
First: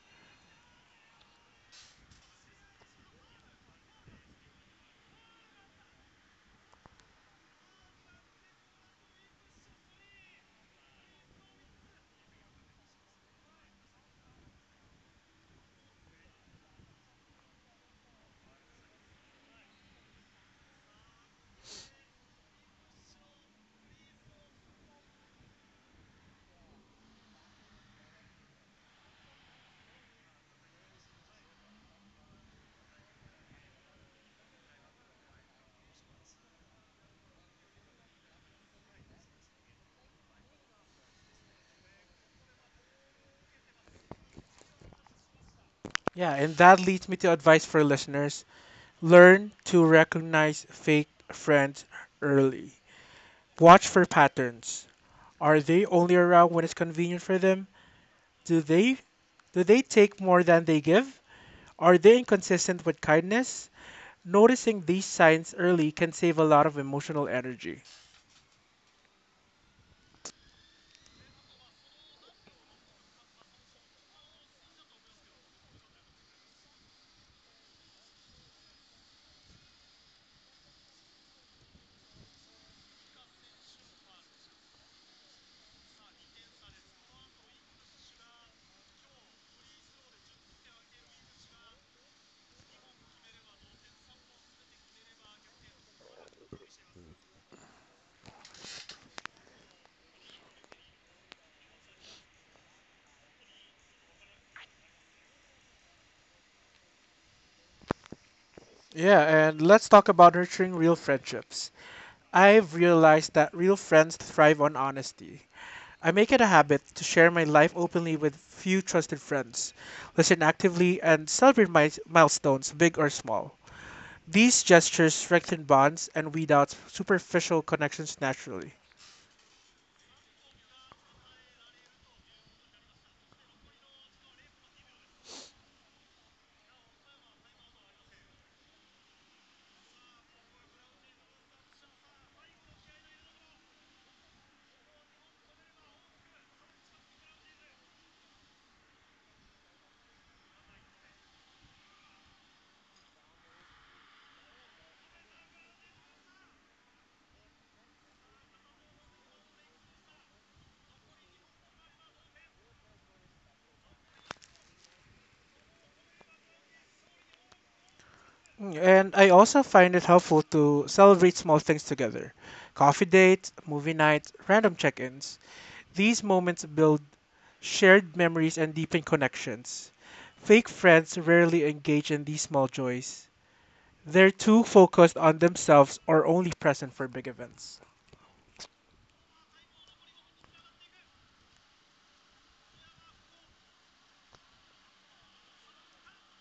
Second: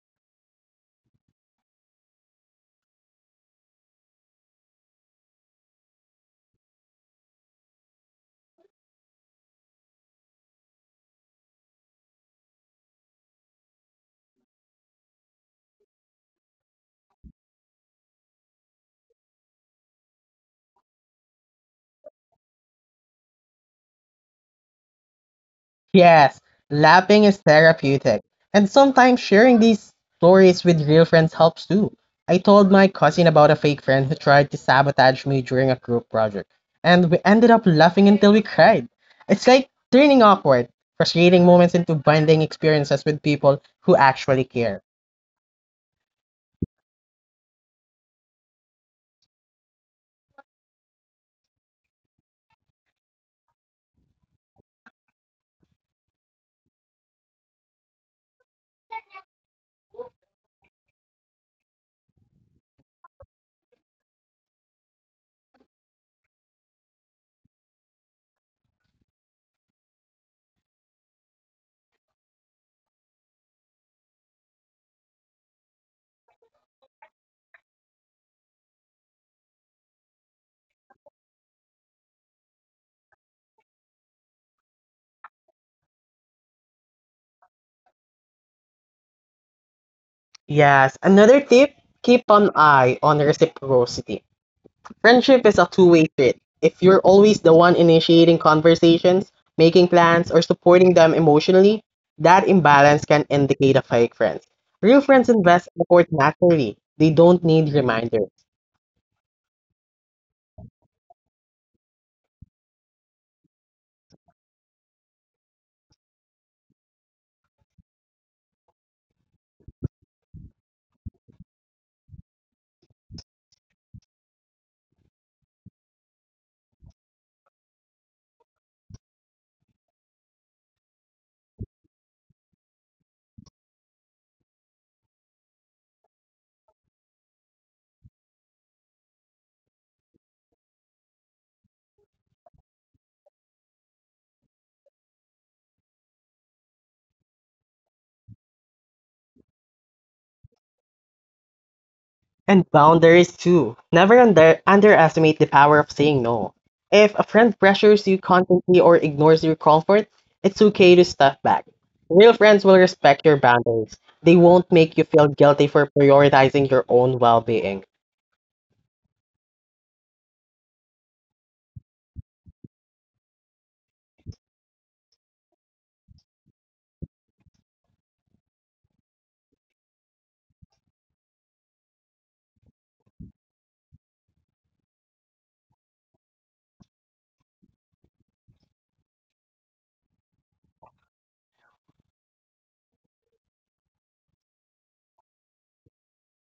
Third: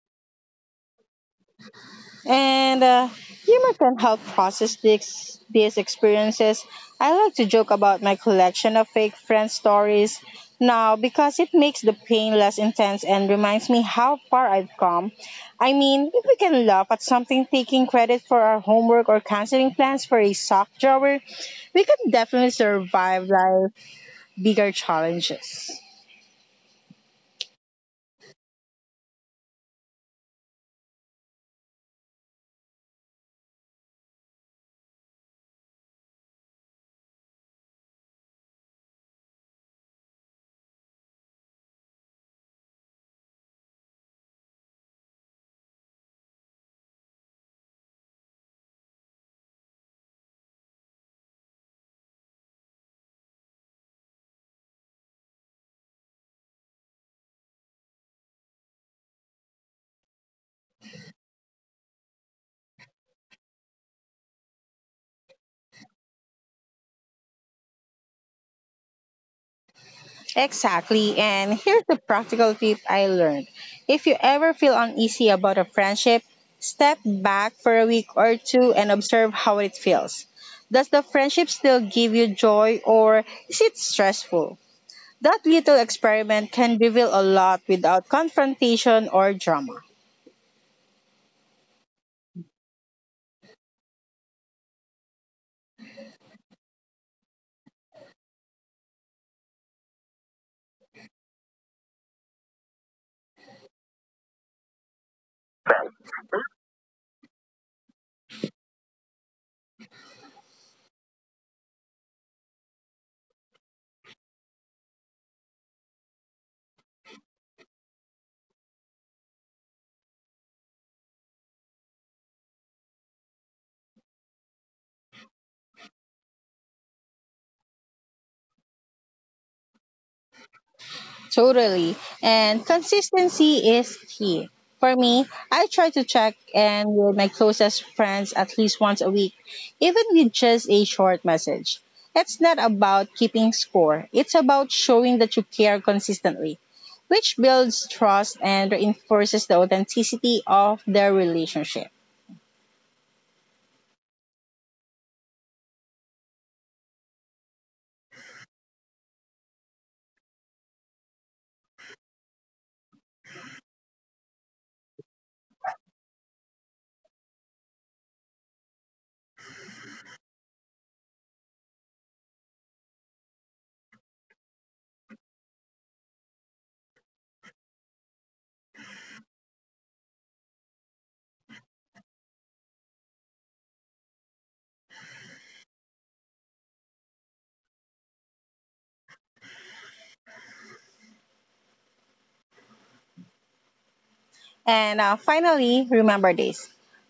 Speaker 1: And humor can help process these experiences. I like to joke about my collection of fake friend stories now because it makes the pain less intense and reminds me how far I've come. I mean, if we can laugh at something taking credit for our homework or canceling plans for a sock drawer, we could definitely survive life bigger challenges.
Speaker 2: Yes, laughing is therapeutic. And sometimes sharing these stories with real friends helps too. I told my cousin about a fake friend who tried to sabotage me during a group project, and we ended up laughing until we cried. It's like turning awkward, frustrating moments into bonding experiences with people who actually care.
Speaker 3: Yeah, and that leads me to advice for listeners: learn to recognize fake friends early. Watch for patterns. Are they only around when it's convenient for them? Do they do they take more than they give? Are they inconsistent with kindness? Noticing these signs early can save a lot of emotional energy.
Speaker 1: Exactly. And here's the practical tip I learned. If you ever feel uneasy about a friendship, step back for a week or two and observe how it feels. Does the friendship still give you joy or is it stressful? That little experiment can reveal a lot without confrontation or drama.
Speaker 2: Yes, another tip, keep an eye on reciprocity. Friendship is a two-way street. If you're always the one initiating conversations, making plans, or supporting them emotionally, that imbalance can indicate a fake friend. Real friends invest effort naturally. They don't need reminders.
Speaker 3: Yeah, and let's talk about nurturing real friendships. I've realized that real friends thrive on honesty. I make it a habit to share my life openly with few trusted friends, listen actively, and celebrate my milestones, big or small. These gestures strengthen bonds and weed out superficial connections naturally.
Speaker 1: Totally. And consistency is key. For me, I try to check in with my closest friends at least once a week, even with just a short message. It's not about keeping score, it's about showing that you care consistently, which builds trust and reinforces the authenticity of the relationship.
Speaker 2: And boundaries too. Never underestimate the power of saying no. If a friend pressures you constantly or ignores your comfort, it's okay to step back. Real friends will respect your boundaries. They won't make you feel guilty for prioritizing your own well-being.
Speaker 3: And I also find it helpful to celebrate small things together: coffee dates, movie nights, random check ins. These moments build shared memories, and deepen connections. Fake friends rarely engage in these small joys. They're too focused on themselves or only present for big events.
Speaker 1: And finally, remember this,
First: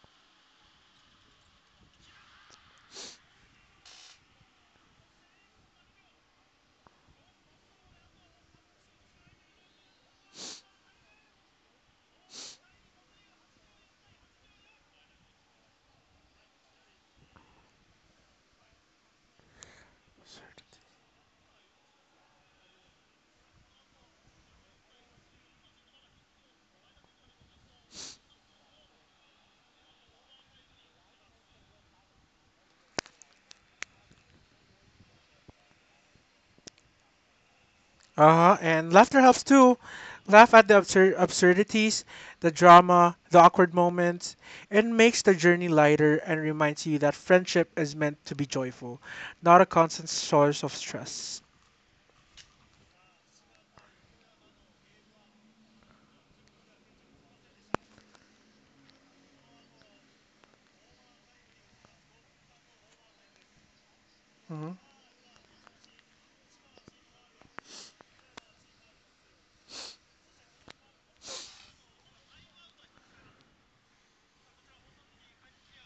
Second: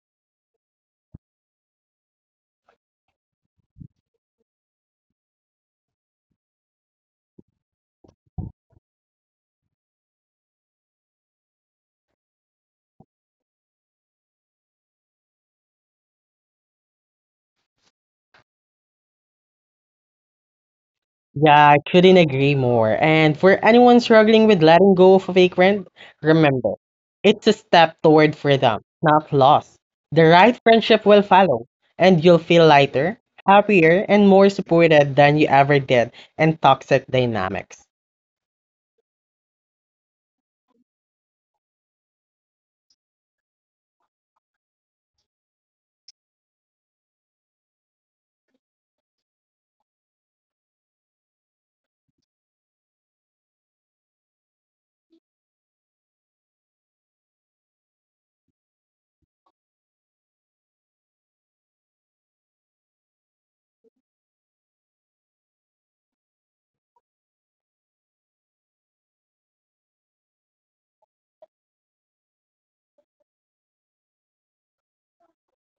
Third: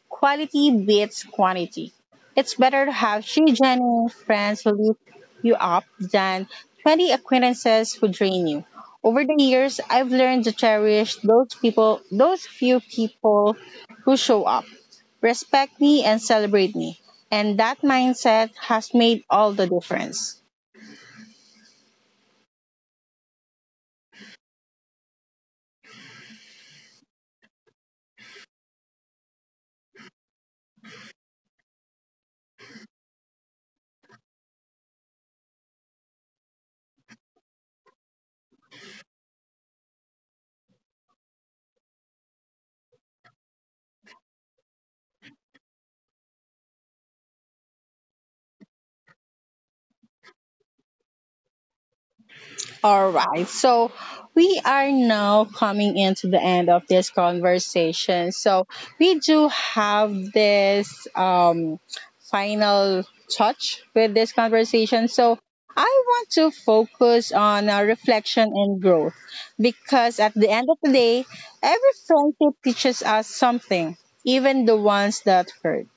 Speaker 1: quality beats quantity. It's better to have three genuine friends who lift you up than 20 acquaintances who drain you. Over the years, I've learned to cherish those people, those few people who show up, respect me, and celebrate me. And that mindset has made all the difference.
Speaker 2: Yeah, I couldn't agree more. And for anyone struggling with letting go of a vagrant, remember, it's a step toward freedom, not loss. The right friendship will follow, and you'll feel lighter, happier, and more supported than you ever did in toxic dynamics.
Speaker 3: Uh huh. And laughter helps too. Laugh at the absurdities, the drama, the awkward moments. It makes the journey lighter and reminds you that friendship is meant to be joyful, not a constant source of stress.
Speaker 1: All right. So we are now coming into the end of this conversation. So we do have this final touch with this
Speaker 3: Mm-hmm.
Speaker 1: conversation. So I want to focus on reflection and growth, because at the end of the day, every friendship teaches us something, even the ones that hurt.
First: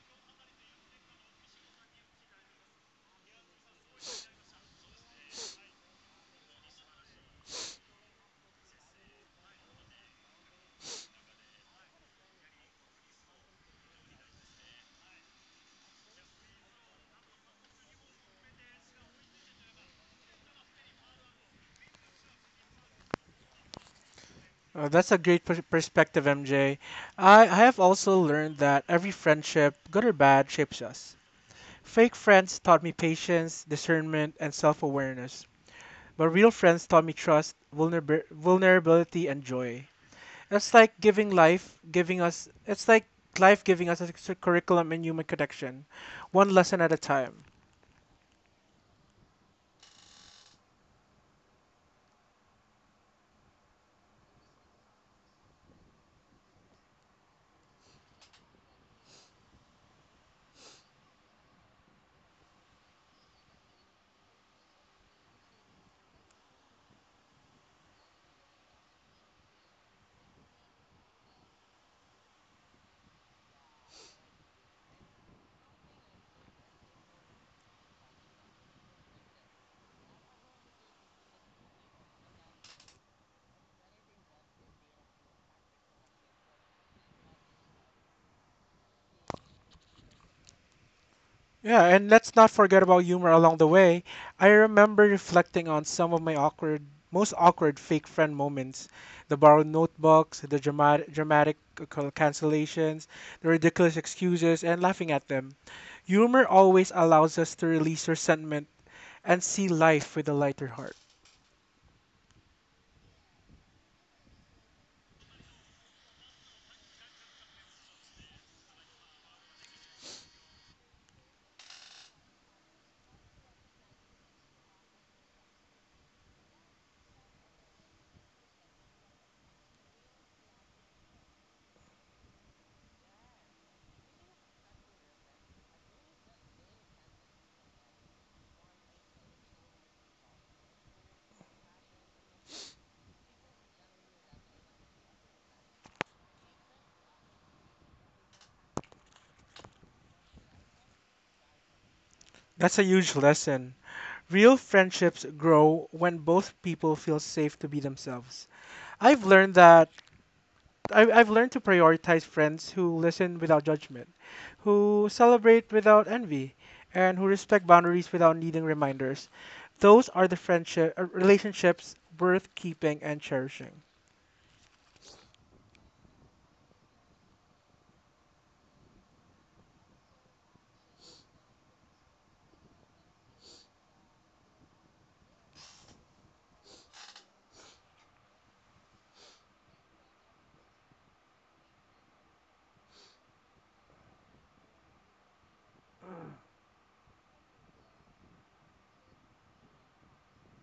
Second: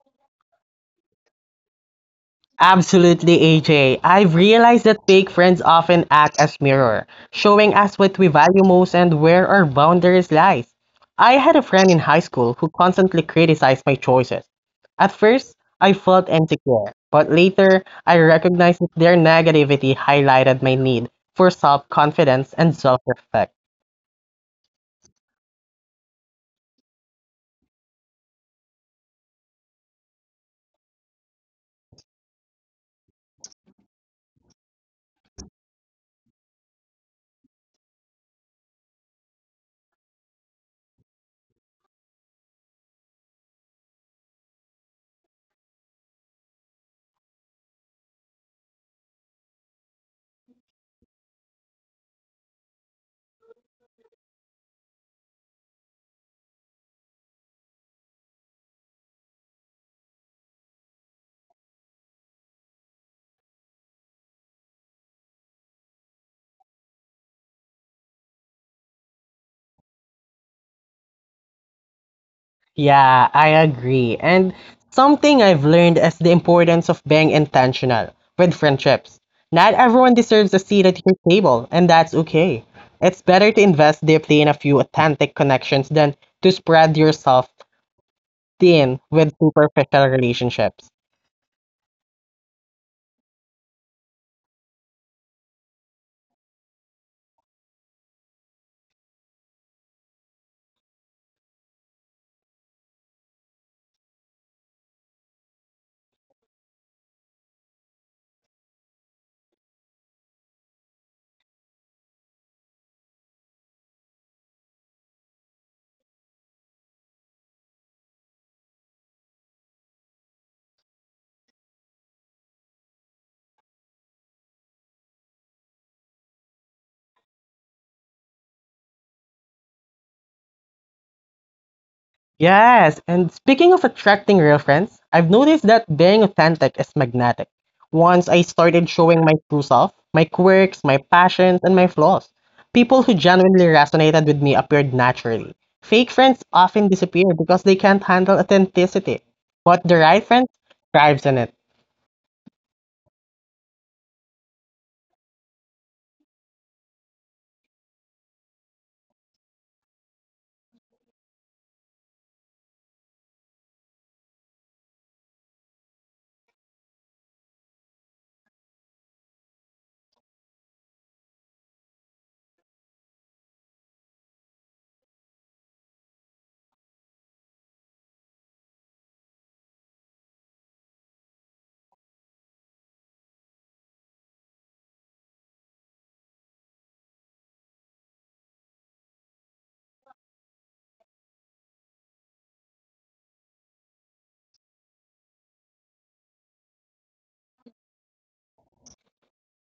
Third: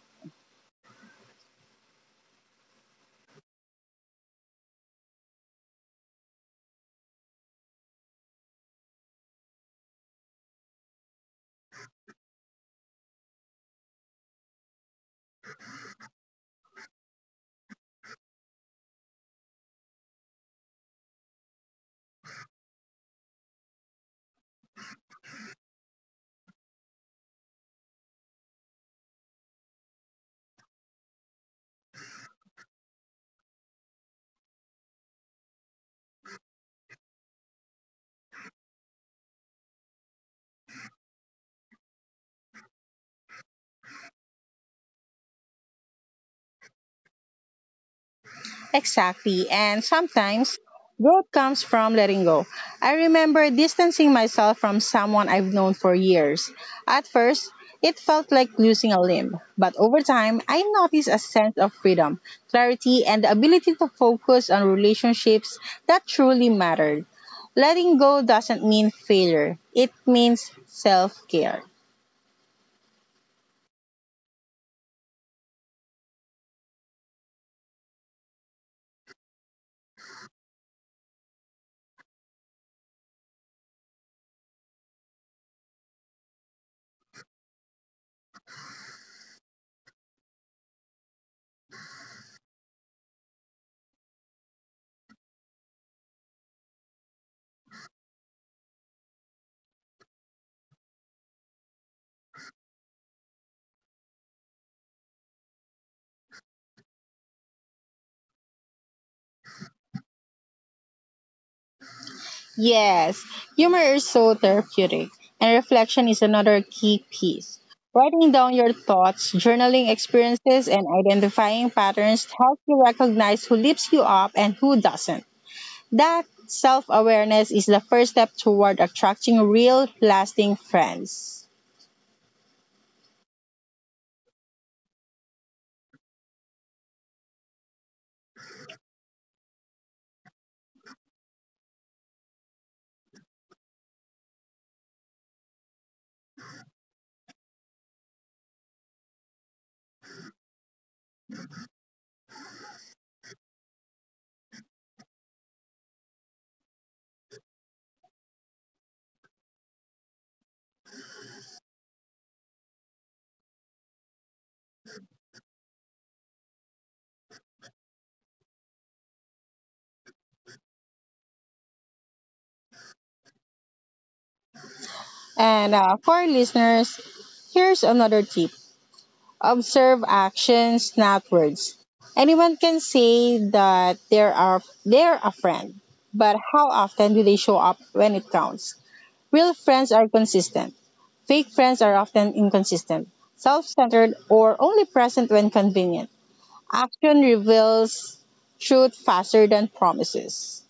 Speaker 2: Absolutely, AJ. I've realized that fake friends often act as mirror, showing us what we value most and where our boundaries lies. I had a friend in high school who constantly criticized my choices. At first, I felt insecure, but later I recognized that their negativity highlighted my need for self-confidence and self-respect.
Speaker 3: That's a great perspective, MJ. I have also learned that every friendship, good or bad, shapes us. Fake friends taught me patience, discernment, and self awareness, but real friends taught me trust, vulnerability, and joy. It's like giving life, giving us, it's like life giving us a curriculum in human connection, one lesson at a time.
Speaker 1: Exactly. And sometimes growth comes from letting go. I remember distancing myself from someone I've known for years. At first, it felt like losing a limb, but over time, I noticed a sense of freedom, clarity, and the ability to focus on relationships that truly mattered. Letting go doesn't mean failure, it means self care.
Speaker 2: Yeah, I agree. And something I've learned is the importance of being intentional with friendships. Not everyone deserves a seat at your table, and that's okay. It's better to invest deeply in a few authentic connections than to spread yourself thin with superficial relationships.
Speaker 3: Yeah, and let's not forget about humor along the way. I remember reflecting on some of my most awkward fake friend moments: the borrowed notebooks, the dramatic cancellations, the ridiculous excuses, and laughing at them. Humor always allows us to release resentment and see life with a lighter heart.
Speaker 1: Yes, humor is so therapeutic, and reflection is another key piece. Writing down your thoughts, journaling experiences, and identifying patterns help you recognize who lifts you up and who doesn't. That self awareness is the first step toward attracting real, lasting friends.
Speaker 2: Yes, and speaking of attracting real friends, I've noticed that being authentic is magnetic. Once I started showing my true self, my quirks, my passions, and my flaws, people who genuinely resonated with me appeared naturally. Fake friends often disappear because they can't handle authenticity, but the right friend thrives in it.
Speaker 3: That's a huge lesson. Real friendships grow when both people feel safe to be themselves. I've learned that I've learned to prioritize friends who listen without judgment, who celebrate without envy, and who respect boundaries without needing reminders. Those are the friendship relationships worth keeping and cherishing.
Speaker 1: And for our listeners, here's another tip. Observe actions, not words. Anyone can say that they're a friend, but how often do they show up when it counts? Real friends are consistent. Fake friends are often inconsistent, self centered, or only present when convenient. Action reveals truth faster than promises.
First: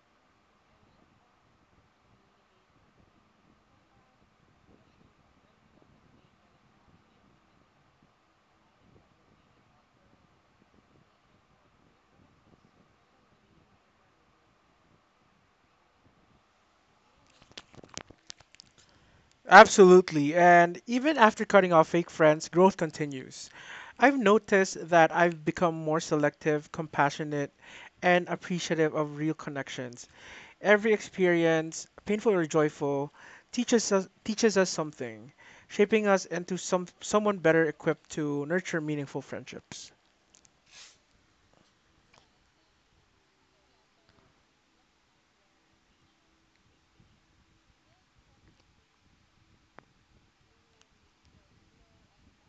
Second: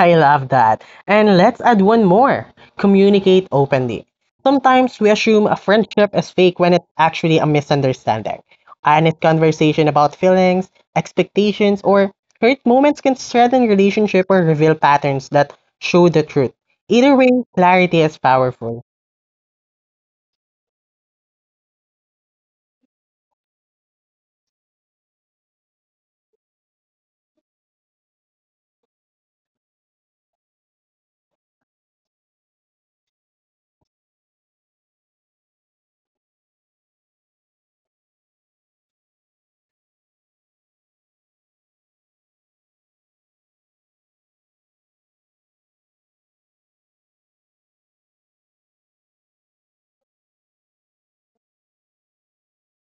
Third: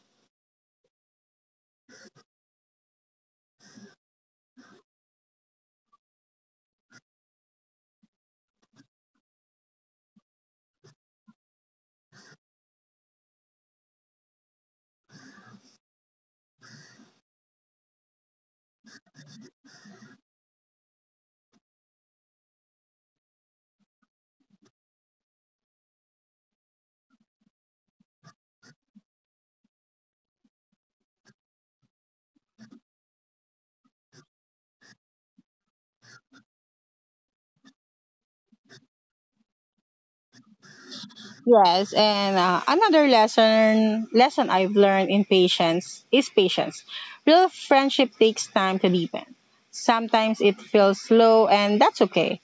Speaker 2: I love that. And let's add one more, communicate openly. Sometimes we assume a friendship is fake when it's actually a misunderstanding. Honest conversation about feelings, expectations, or hurt moments can strengthen relationship or reveal patterns that show the truth. Either way, clarity is powerful.
Speaker 3: Absolutely. And even after cutting off fake friends, growth continues. I've noticed that I've become more selective, compassionate, and appreciative of real connections. Every experience, painful or joyful, teaches us something, shaping us into someone better equipped to nurture meaningful friendships.
Speaker 1: Yes, and another lesson I've learned in patience is patience. Real friendship takes time to deepen. Sometimes it feels slow, and that's okay.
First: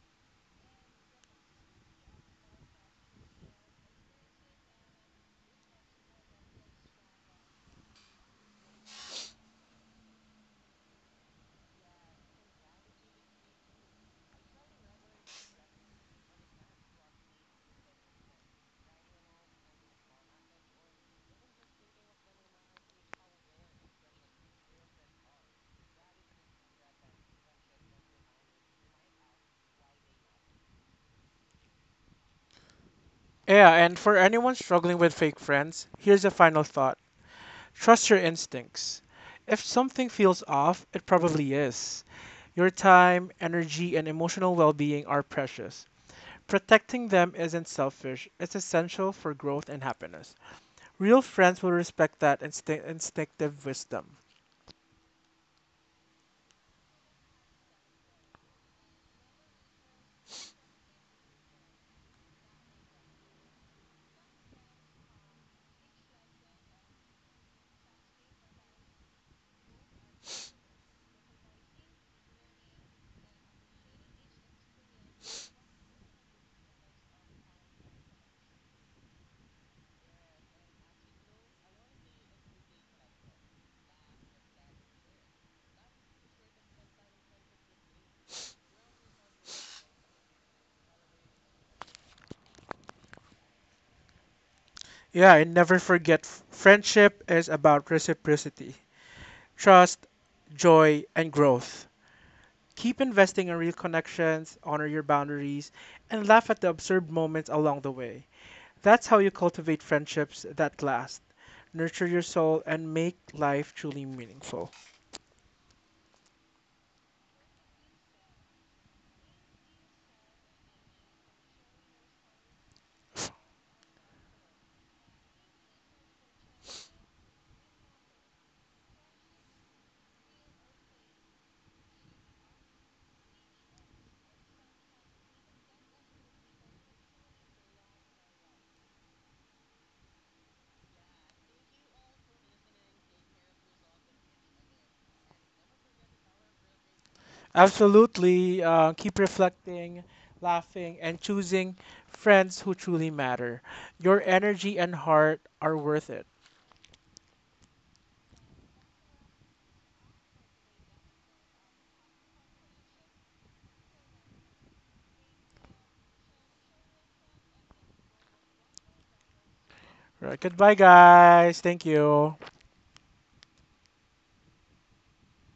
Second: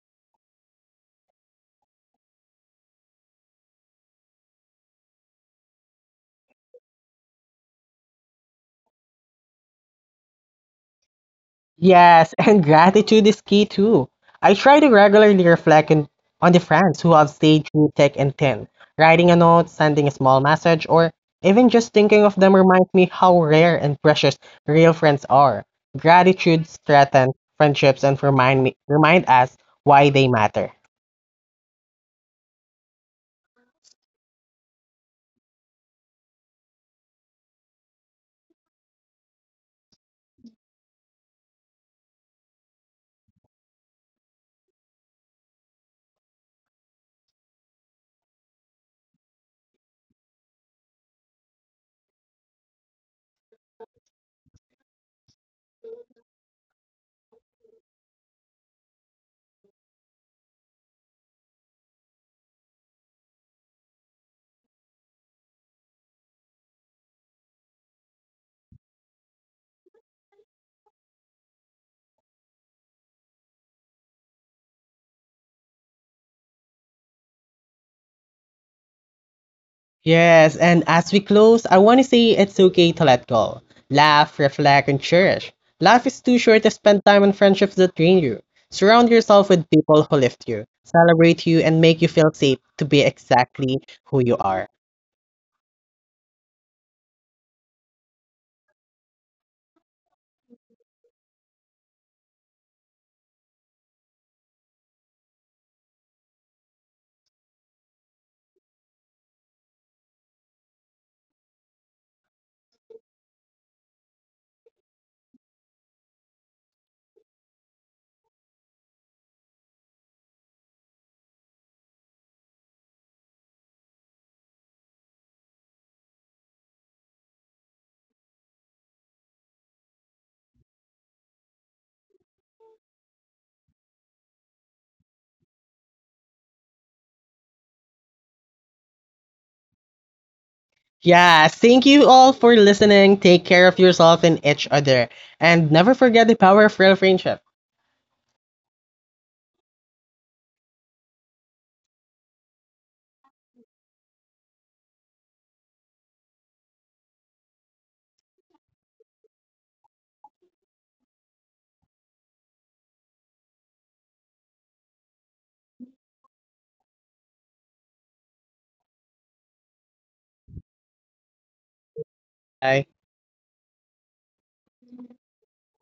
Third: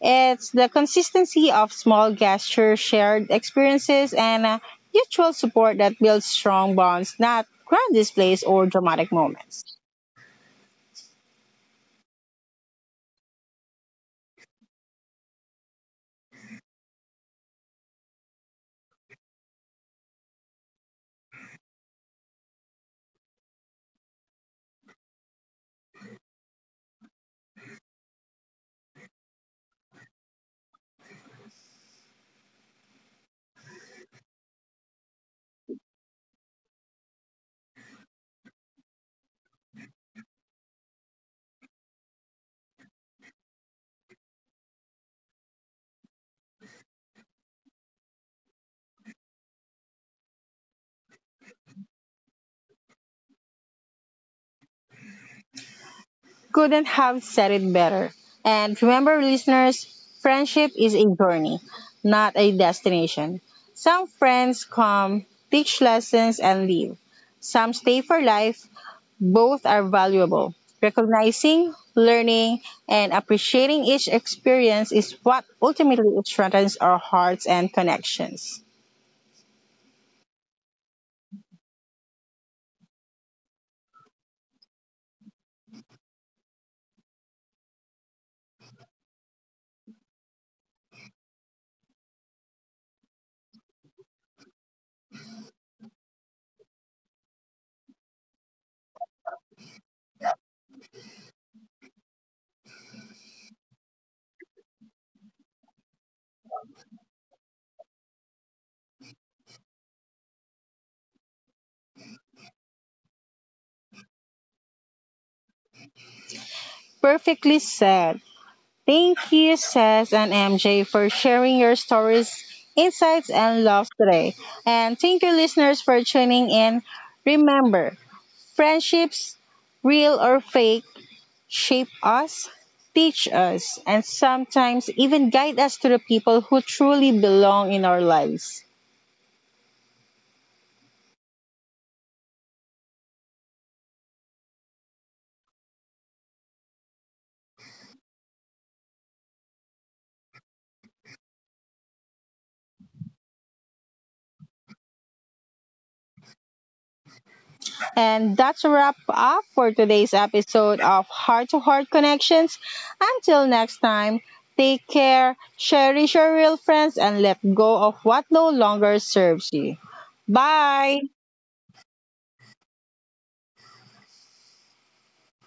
Speaker 1: It's the consistency of small gestures, shared experiences, and mutual support that builds strong bonds, not grand displays or dramatic moments.
Speaker 2: Yes, and gratitude is key too. I try to regularly reflect in, on the friends who have stayed through thick and thin. Writing a note, sending a small message, or even just thinking of them reminds me how rare and precious real friends are. Gratitude strengthens friendships and remind us why they matter.
Speaker 3: Yeah, and for anyone struggling with fake friends, here's a final thought. Trust your instincts. If something feels off, it probably is. Your time, energy, and emotional well-being are precious. Protecting them isn't selfish, it's essential for growth and happiness. Real friends will respect that instinctive wisdom.
Speaker 1: Couldn't have said it better. And remember, listeners, friendship is a journey, not a destination. Some friends come, teach lessons, and leave. Some stay for life. Both are valuable. Recognizing, learning, and appreciating each experience is what ultimately strengthens our hearts and connections.
Speaker 2: Yes, and as we close, I want to say it's okay to let go. Laugh, reflect, and cherish. Life is too short to spend time on friendships that drain you. Surround yourself with people who lift you, celebrate you, and make you feel safe to be exactly who you are.
Speaker 3: Yeah, and never forget friendship is about reciprocity, trust, joy, and growth. Keep investing in real connections, honor your boundaries, and laugh at the absurd moments along the way. That's how you cultivate friendships that last, nurture your soul, and make life truly meaningful.
Speaker 1: Perfectly said. Thank you, Seth and MJ, for sharing your stories, insights, and love today. And thank you, listeners, for tuning in. Remember, friendships, real or fake, shape us, teach us, and sometimes even guide us to the people who truly belong in our lives.
Speaker 2: Yeah, thank you all for listening. Take care of yourself and each other. And never forget the power of real friendship.
Speaker 3: Absolutely. Keep reflecting, laughing, and choosing friends who truly matter. Your energy and heart are worth it.
Speaker 1: And that's a wrap up for today's episode of Heart to Heart Connections. Until next time, take care, cherish your real friends, and let go of what no longer serves you.
Speaker 3: Right. Goodbye,
Speaker 1: Bye!
Speaker 3: guys. Thank
Speaker 2: Bye.
Speaker 3: you.